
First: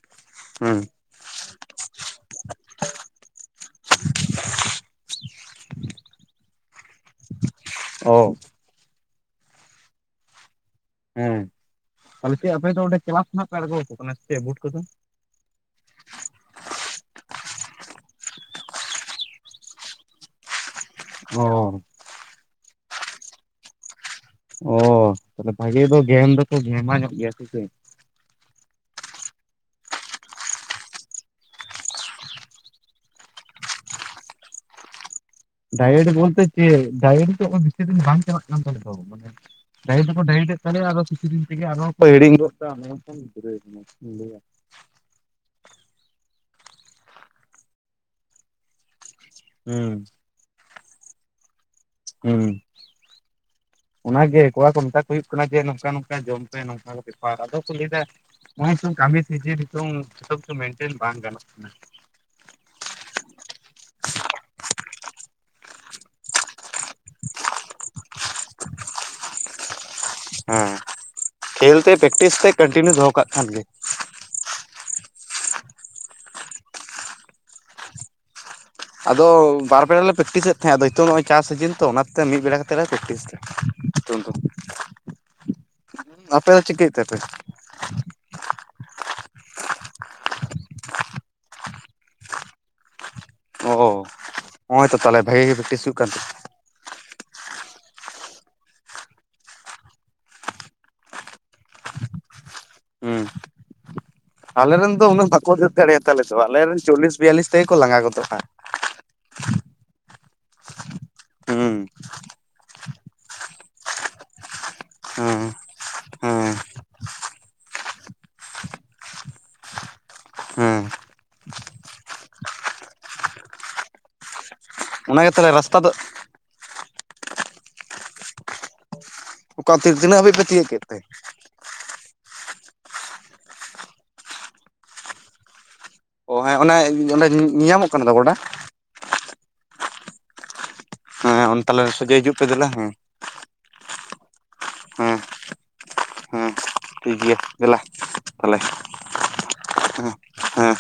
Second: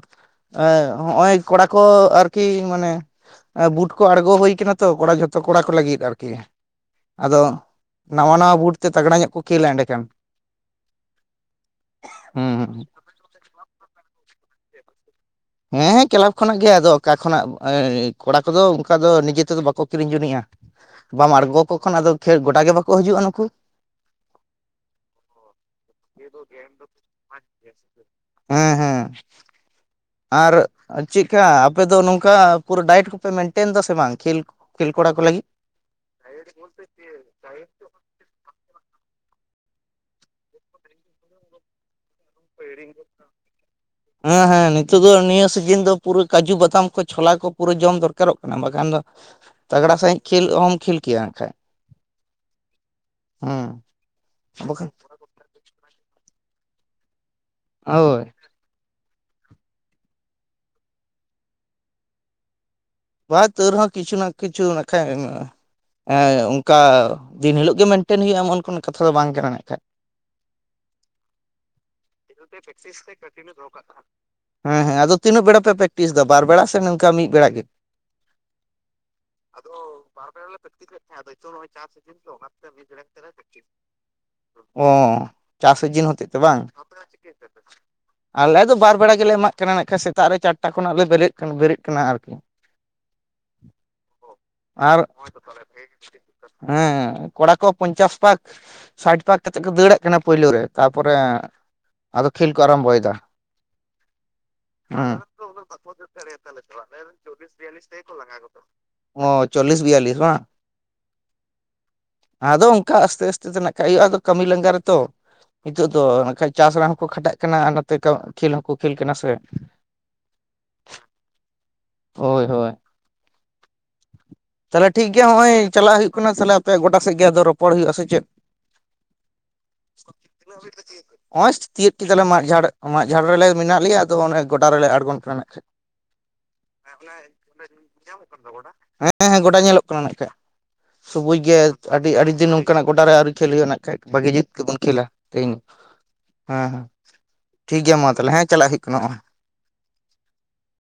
ᱦᱮᱸ ᱦᱚᱸᱜ-ᱚᱭ ᱠᱚᱲᱟ ᱠᱚ ᱟᱨᱠᱤ ᱢᱟᱱᱮ ᱵᱩᱴ ᱠᱚ ᱟᱬᱜᱳ ᱦᱩᱭ ᱠᱚᱱᱟ ᱛᱚ ᱠᱚᱲᱟ ᱡᱷᱚᱛᱚ ᱠᱚᱲᱟ ᱠᱚ ᱞᱟᱹᱜᱤᱱ ᱟᱨᱠᱤ᱾ ᱟᱫᱚ ᱚ ᱱᱟᱣᱟ ᱱᱟᱣᱟ ᱵᱩᱴ ᱛᱮ ᱛᱟᱜᱽᱲᱟ ᱧᱚᱜ ᱠᱚ ᱠᱷᱮᱞᱟ ᱮᱸᱰᱮᱠᱷᱟᱱ᱾ ᱦᱮᱸ, ᱛᱟᱦᱚᱞᱮ ᱦᱩᱸ ᱪᱮᱫ ᱟᱯᱮ ᱦᱩᱸ ᱫᱚ ᱚᱸᱰᱮ ᱠᱮᱞᱟ ᱠᱷᱱᱟᱜ ᱯᱮ ᱟᱬᱳᱣᱟ ᱠᱚ ᱠᱟᱱᱟ ᱥᱮ ᱪᱮᱫ ᱵᱩᱴ ᱠᱚᱫᱚ? ᱦᱮᱸ ᱦᱮᱸ, ᱠᱮᱞᱟᱵ ᱠᱷᱚᱱᱟᱜ ᱜᱮ ᱟᱫᱚ ᱚᱠᱟ ᱠᱷᱚᱱᱟᱜ ᱠᱚᱲᱟ ᱠᱚᱫᱚ ᱚᱱᱠᱟ ᱫᱚ ᱱᱤᱡᱮ ᱛᱮᱫᱚ ᱵᱟᱠᱚ ᱠᱤᱨᱤᱧ ᱡᱩᱱᱤᱜᱼᱟ᱾ ᱵᱟᱢ ᱚ ᱟᱬᱜᱳᱣᱟ ᱠᱚ ᱠᱷᱟᱱ ᱟᱫᱚ ᱠᱷᱮ ᱜᱚᱰᱟ ᱜᱮ ᱵᱟᱠᱚ ᱦᱤᱡᱩᱜ-ᱟ ᱱᱩᱠᱩ᱾ ᱚ ᱛᱚᱵᱮ ᱵᱷᱟᱜᱮ ᱫᱚ ᱜᱮᱝ ᱫᱚᱠᱚ ᱜᱷᱮᱢᱟ ᱧᱚᱜ ᱜᱮᱭᱟ ᱥᱮ ᱪᱮᱫ? ᱦᱮᱸ ᱦᱮᱸ᱾ ᱟᱨ ᱪᱮᱠᱠᱟ ᱟᱯᱮ ᱫᱚ ᱱᱚᱝᱠᱟ ᱯᱩᱨᱟᱹ ᱰᱟᱭᱮᱴ ᱠᱚᱯᱮ ᱢᱮᱱᱴᱮᱱ ᱫᱟ ᱥᱮ ᱵᱟᱝ ᱠᱷᱮᱞ? ᱠᱷᱮᱞ ᱠᱚᱲᱟ ᱠᱚ ᱞᱟᱹᱜᱤᱫ? ᱰᱟᱭᱮᱴ ᱵᱚᱞᱛᱮ ᱪᱮᱫ ᱰᱟᱭᱮᱴ ᱫᱚ ᱵᱮᱥᱤ ᱫᱤᱱ ᱵᱟᱝ ᱪᱟᱞᱟᱜ ᱠᱟᱱ ᱛᱟᱞᱮ ᱫᱚ। ᱰᱟᱭᱮᱴ ᱫᱚᱠᱚ ᱰᱟᱮᱭᱴ ᱮᱱ ᱛᱟᱞᱮᱭᱟ ᱟᱨᱚ ᱠᱤᱪᱷᱩ ᱫᱤᱱ ᱛᱮᱜᱮ ᱠᱚ ᱦᱤᱲᱤᱧ ᱜᱚᱫ ᱠᱟᱜ-ᱟ, ᱚᱱᱮ ᱚᱱᱠᱟᱱ ᱜᱤᱫᱨᱟᱹ ᱪᱮᱜ ᱤᱧ ᱞᱮᱭᱟ᱾ ᱦᱮᱸ ᱦᱮᱸ ᱱᱤᱛᱚᱜ ᱫᱚ ᱱᱤᱭᱟᱹ ᱥᱤᱡᱤᱱ ᱫᱚ ᱯᱩᱨᱟᱹ ᱠᱟᱹᱡᱩ ᱵᱟᱛᱟᱢ ᱠᱚ ᱪᱷᱚᱞᱟ ᱠᱚ ᱯᱩᱨᱟᱹ ᱡᱚᱢ ᱫᱚᱨᱠᱟᱨᱚᱜ ᱠᱟᱱᱟ ᱵᱟᱠᱷᱟᱱ ᱫᱚ ᱛᱟᱜᱽᱲᱟ ᱦᱩᱸ ᱥᱟᱺᱦᱤᱡ ᱠᱷᱮᱞ ᱚᱦᱚᱢ ᱠᱷᱮᱞ ᱠᱮᱭᱟ ᱦᱟᱸᱜ ᱠᱷᱟᱡ᱾ ᱦᱩᱸ, ᱦᱮᱸ ᱚᱱᱟ ᱜᱮ ᱠᱚᱲᱟ ᱠᱚ ᱵᱟᱠᱷᱟᱱ ᱢᱮᱛᱟ ᱠᱚ ᱦᱩᱭᱩᱜ ᱠᱟᱱᱟ ᱡᱮ ᱱᱚᱝᱠᱟ ᱱᱚᱝᱠᱟ ᱡᱚᱢ ᱯᱮ ᱱᱚᱝᱠᱟ ᱵᱮᱯᱟᱨ ᱟᱫᱚ ᱠᱚ ᱞᱟᱹᱭᱮᱫᱟ ᱦᱳᱭ ᱱᱚᱝ ᱠᱟᱹᱢᱤ ᱥᱤᱡᱤᱱ ᱱᱤᱛᱚᱝ ᱱᱤᱛ ᱫᱚ ᱢᱮᱱᱴᱮᱱ ᱵᱟᱝ ᱜᱟᱱᱚᱜ ᱠᱟᱱᱟ᱾ ᱵᱟ ᱛᱟᱹᱣ ᱨᱮᱦᱚᱸ ᱠᱤᱪᱷᱩ ᱱᱟ ᱠᱤᱪᱷᱩ ᱱᱟᱠᱷᱟ ᱮᱢᱚᱜ-ᱟ᱾ ᱮ ᱚᱝᱠᱟ ᱫᱤᱱ ᱦᱤᱞᱳᱜ ᱜᱮ ᱢᱮᱱᱴᱮᱱ ᱦᱩᱭᱩᱜ-ᱟ ᱮᱢᱚᱱ ᱠᱳᱱᱳ ᱠᱟᱛᱷᱟ ᱫᱚ ᱵᱟᱝ ᱠᱟᱱᱟ ᱱᱟᱜ ᱠᱷᱟᱡ᱾ ᱦᱮᱸ, ᱠᱷᱮᱞ ᱛᱮ ᱯᱮᱠᱴᱤᱥ ᱛᱮ ᱠᱟᱱᱴᱤᱱᱤᱭᱩ ᱫᱚᱦᱚ ᱠᱟᱜ ᱠᱷᱟᱱ ᱜᱮ᱾ ᱦᱮᱸ ᱦᱮᱸ, ᱟᱫᱚ ᱛᱤᱱᱟᱹᱜ ᱵᱮᱲᱟ ᱯᱮ ᱯᱮᱠᱴᱤᱥ ᱫᱟ ᱵᱟᱨ ᱵᱮᱲᱟ ᱥᱮ ᱱᱚᱝᱠᱟ ᱢᱤᱫ ᱵᱮᱲᱟ ᱜᱮ? ᱟᱫᱚ ᱵᱟᱨ ᱵᱮᱲᱟ ᱞᱮ ᱯᱮᱠᱴᱤᱥᱮᱫ ᱛᱟᱦᱮᱸᱜ ᱟᱫᱚ ᱱᱤᱛᱚᱜ ᱱᱚᱜ-ᱚᱭ ᱪᱟᱥ ᱥᱤᱡᱤᱱ ᱛᱚ ᱚᱱᱟᱛᱮ ᱢᱤᱫ ᱵᱮᱲᱟ ᱠᱟᱛᱮᱫ ᱞᱮ ᱯᱮᱠᱴᱤᱥ ᱫᱟ᱾ ᱚ ᱪᱟᱥ ᱥᱤᱡᱤᱱ ᱦᱚᱛᱮᱡ ᱛᱮ ᱟᱯᱮ ᱵᱟᱝ? ᱫᱚ ᱪᱤᱠᱟᱹᱭᱮᱫ ᱛᱮᱯᱮ ᱟᱞᱮ ᱫᱚ ᱵᱟᱨ ᱵᱮᱲᱟ ᱜᱮᱞᱮ ᱮᱢᱟᱜ ᱠᱟᱱᱟ ᱱᱟᱜ ᱠᱷᱟᱱ ᱥᱮᱛᱟᱜ ᱨᱮ ᱪᱟᱴᱴᱟ ᱠᱷᱚᱱᱟᱜ ᱞᱮ ᱵᱮᱨᱮᱫ ᱠᱟᱱᱟ ᱵᱮᱨᱮᱫ ᱠᱟᱱᱟ ᱟᱨᱠᱤ᱾ ᱚ ᱦᱚᱸᱜ-ᱚᱭ ᱛᱚ ᱟᱨ ᱛᱟᱦᱚᱞᱮ ᱵᱷᱟᱜᱤ ᱜᱮ ᱯᱮᱠᱴᱤᱥ ᱦᱩᱭᱩᱜ ᱠᱟᱱ ᱛᱟᱯ ᱦᱮᱸ ᱠᱚᱲᱟ ᱠᱚ ᱯᱚᱧᱪᱟᱥ ᱯᱟᱠ, ᱥᱟᱭᱤᱴ ᱯᱟᱠ ᱠᱟᱛᱮᱫ ᱠᱚ ᱫᱟᱹᱲᱟᱜ ᱠᱟᱱᱟ ᱯᱳᱭᱞᱳ ᱨᱮ, ᱛᱟᱨᱯᱚᱨᱮ, ᱟᱫᱚ ᱠᱷᱮᱞ ᱠᱚ ᱟᱨᱟᱢᱵᱚᱭᱮᱫᱟ, ᱟᱞᱮ ᱨᱮᱱ ᱫᱚ ᱦᱮᱸ ᱩᱱᱟ ᱵᱟᱠᱚ ᱩᱱᱟᱹᱜ ᱫᱟᱹᱲ ᱫᱟᱲᱮ ᱛᱟᱞᱮᱚ ᱫᱚ ᱫᱟᱲᱮᱭᱟᱛᱟ ᱞᱮ ᱟᱞᱮ ᱛᱚ ᱨᱮᱱ ᱪᱚᱞᱞᱤᱥ, ᱵᱤᱭᱟᱞᱞᱤᱥ ᱛᱮᱜᱮ ᱠᱚ ᱞᱟᱸᱜᱟ ᱜᱚᱫᱚᱜᱼᱟ [unintelligible] ᱚ ᱪᱚᱞᱞᱤᱥ ᱵᱤᱭᱟᱞᱞᱤᱥ ᱵᱟᱝ? ᱦᱩᱸ ᱟᱫᱚ ᱚᱱᱠᱟ ᱟᱥᱛᱮ ᱟᱥᱛᱮ ᱛᱮ ᱱᱟᱠᱷᱟᱡ ᱦᱩᱭᱩᱜᱼᱟ, ᱟᱫᱚ ᱠᱟᱹᱢᱤ ᱞᱟᱸᱜᱟ ᱨᱮᱛᱚ᱾ ᱦᱩᱸ ᱱᱤᱛᱚᱜ ᱫᱚ ᱱᱟᱠᱷᱟᱡ ᱦᱩᱸ ᱪᱟᱥ ᱨᱮᱱᱟᱜ ᱦᱚᱸᱠᱚ ᱠᱷᱟᱴᱟᱜ ᱠᱟᱱᱟ ᱟᱨ ᱱᱚᱛᱮ ᱠᱷᱮᱞ ᱦᱚᱸᱠᱚ ᱠᱷᱮᱞ ᱠᱟᱱᱟ ᱥᱮ᱾ ᱦᱩᱸ ᱦᱳᱭ ᱦᱳᱭ ᱛᱟᱦᱚᱞᱮ ᱴᱷᱤᱠ ᱜᱮᱭᱟ ᱚᱱᱟᱜᱮ ᱛᱟᱦᱚᱞᱮ ᱦᱚᱸᱜᱼᱚᱭ ᱨᱟᱥᱛᱟ ᱫᱚ ᱪᱟᱞᱟᱜ ᱦᱩᱭᱩᱜ ᱠᱟᱱᱟ ᱛᱟᱦᱚᱞᱮ ᱟᱯᱮᱭᱟᱜ ᱜᱚᱰᱟ ᱥᱮᱫᱜ ᱜᱮ ᱟᱫᱚ ᱨᱚᱯᱚᱲ ᱦᱩᱭᱩᱜᱼᱟ᱾ ᱥᱮ ᱪᱮᱫ? ᱚᱠᱟ ᱛᱤᱱᱟᱹᱜ ᱦᱟᱹᱵᱤᱡ ᱯᱮ ᱛᱤᱭᱟᱹᱜ ᱠᱮᱫ [inaudible] ᱛᱮ [unintelligible] ᱠᱤ ᱛᱟᱞᱮ ᱢᱟᱫ ᱡᱷᱟᱲ ᱢᱟᱫ ᱡᱷᱟᱲ ᱨᱮᱞᱮ ᱢᱮᱱᱟᱜ ᱞᱮᱭᱟ ᱟᱫᱚ ᱚᱱᱮ ᱜᱚᱰᱟ ᱨᱮ ᱞᱮ ᱟᱬᱜᱳᱱ ᱠᱟᱱᱟ᱾ ᱚ ᱦᱮᱸ ᱚᱱᱮ ᱚᱸᱰᱮ ᱧᱮᱧᱟᱢᱚᱜ ᱠᱟᱱᱟ ᱫᱚ ᱜᱚᱰᱟ᱾ ᱦᱮᱸ ᱦᱮᱸ ᱜᱚᱰᱟ ᱧᱮᱞᱚᱜ ᱠᱟᱱᱟ ᱱᱟᱜ ᱠᱷᱟᱡ ᱥᱩᱵᱩᱡ ᱜᱮ ᱦᱮᱸ ᱛᱟᱦᱚᱞᱮ ᱟᱹᱰᱤ ᱥᱚᱡᱷᱮ ᱟᱹᱰᱤ ᱦᱤᱡᱩᱜ ᱯᱮ ᱫᱤᱱ ᱫᱮᱞᱟ ᱱᱚᱝᱠᱟᱱᱟᱜ ᱦᱮᱸ ᱜᱚᱰᱟᱨᱮ ᱟᱹᱣᱨᱤ ᱠᱷᱮᱞ ᱦᱩᱭᱩᱜᱼᱟ ᱱᱟᱠᱷᱟᱡ᱾ ᱵᱷᱟᱜᱤ ᱡᱚᱜ ᱛᱮᱵᱚᱱ ᱠᱷᱮᱞᱟ ᱦᱮᱸ ᱛᱮᱦᱮᱧ, ᱦᱮᱸ ᱦᱮᱸ᱾ ᱴᱷᱤᱠ ᱜᱮᱭᱟ ᱫᱮᱞᱟ ᱴᱷᱤᱠ ᱜᱮᱭᱟ ᱢᱟ ᱛᱟᱦᱚᱞᱮ ᱦᱮᱸ ᱪᱟᱞᱟᱜ ᱦᱩᱭᱩᱜ ᱠᱟᱱᱟ ᱱᱚᱜᱼᱚᱭ᱾ ᱦᱮᱸ ᱦᱮᱸ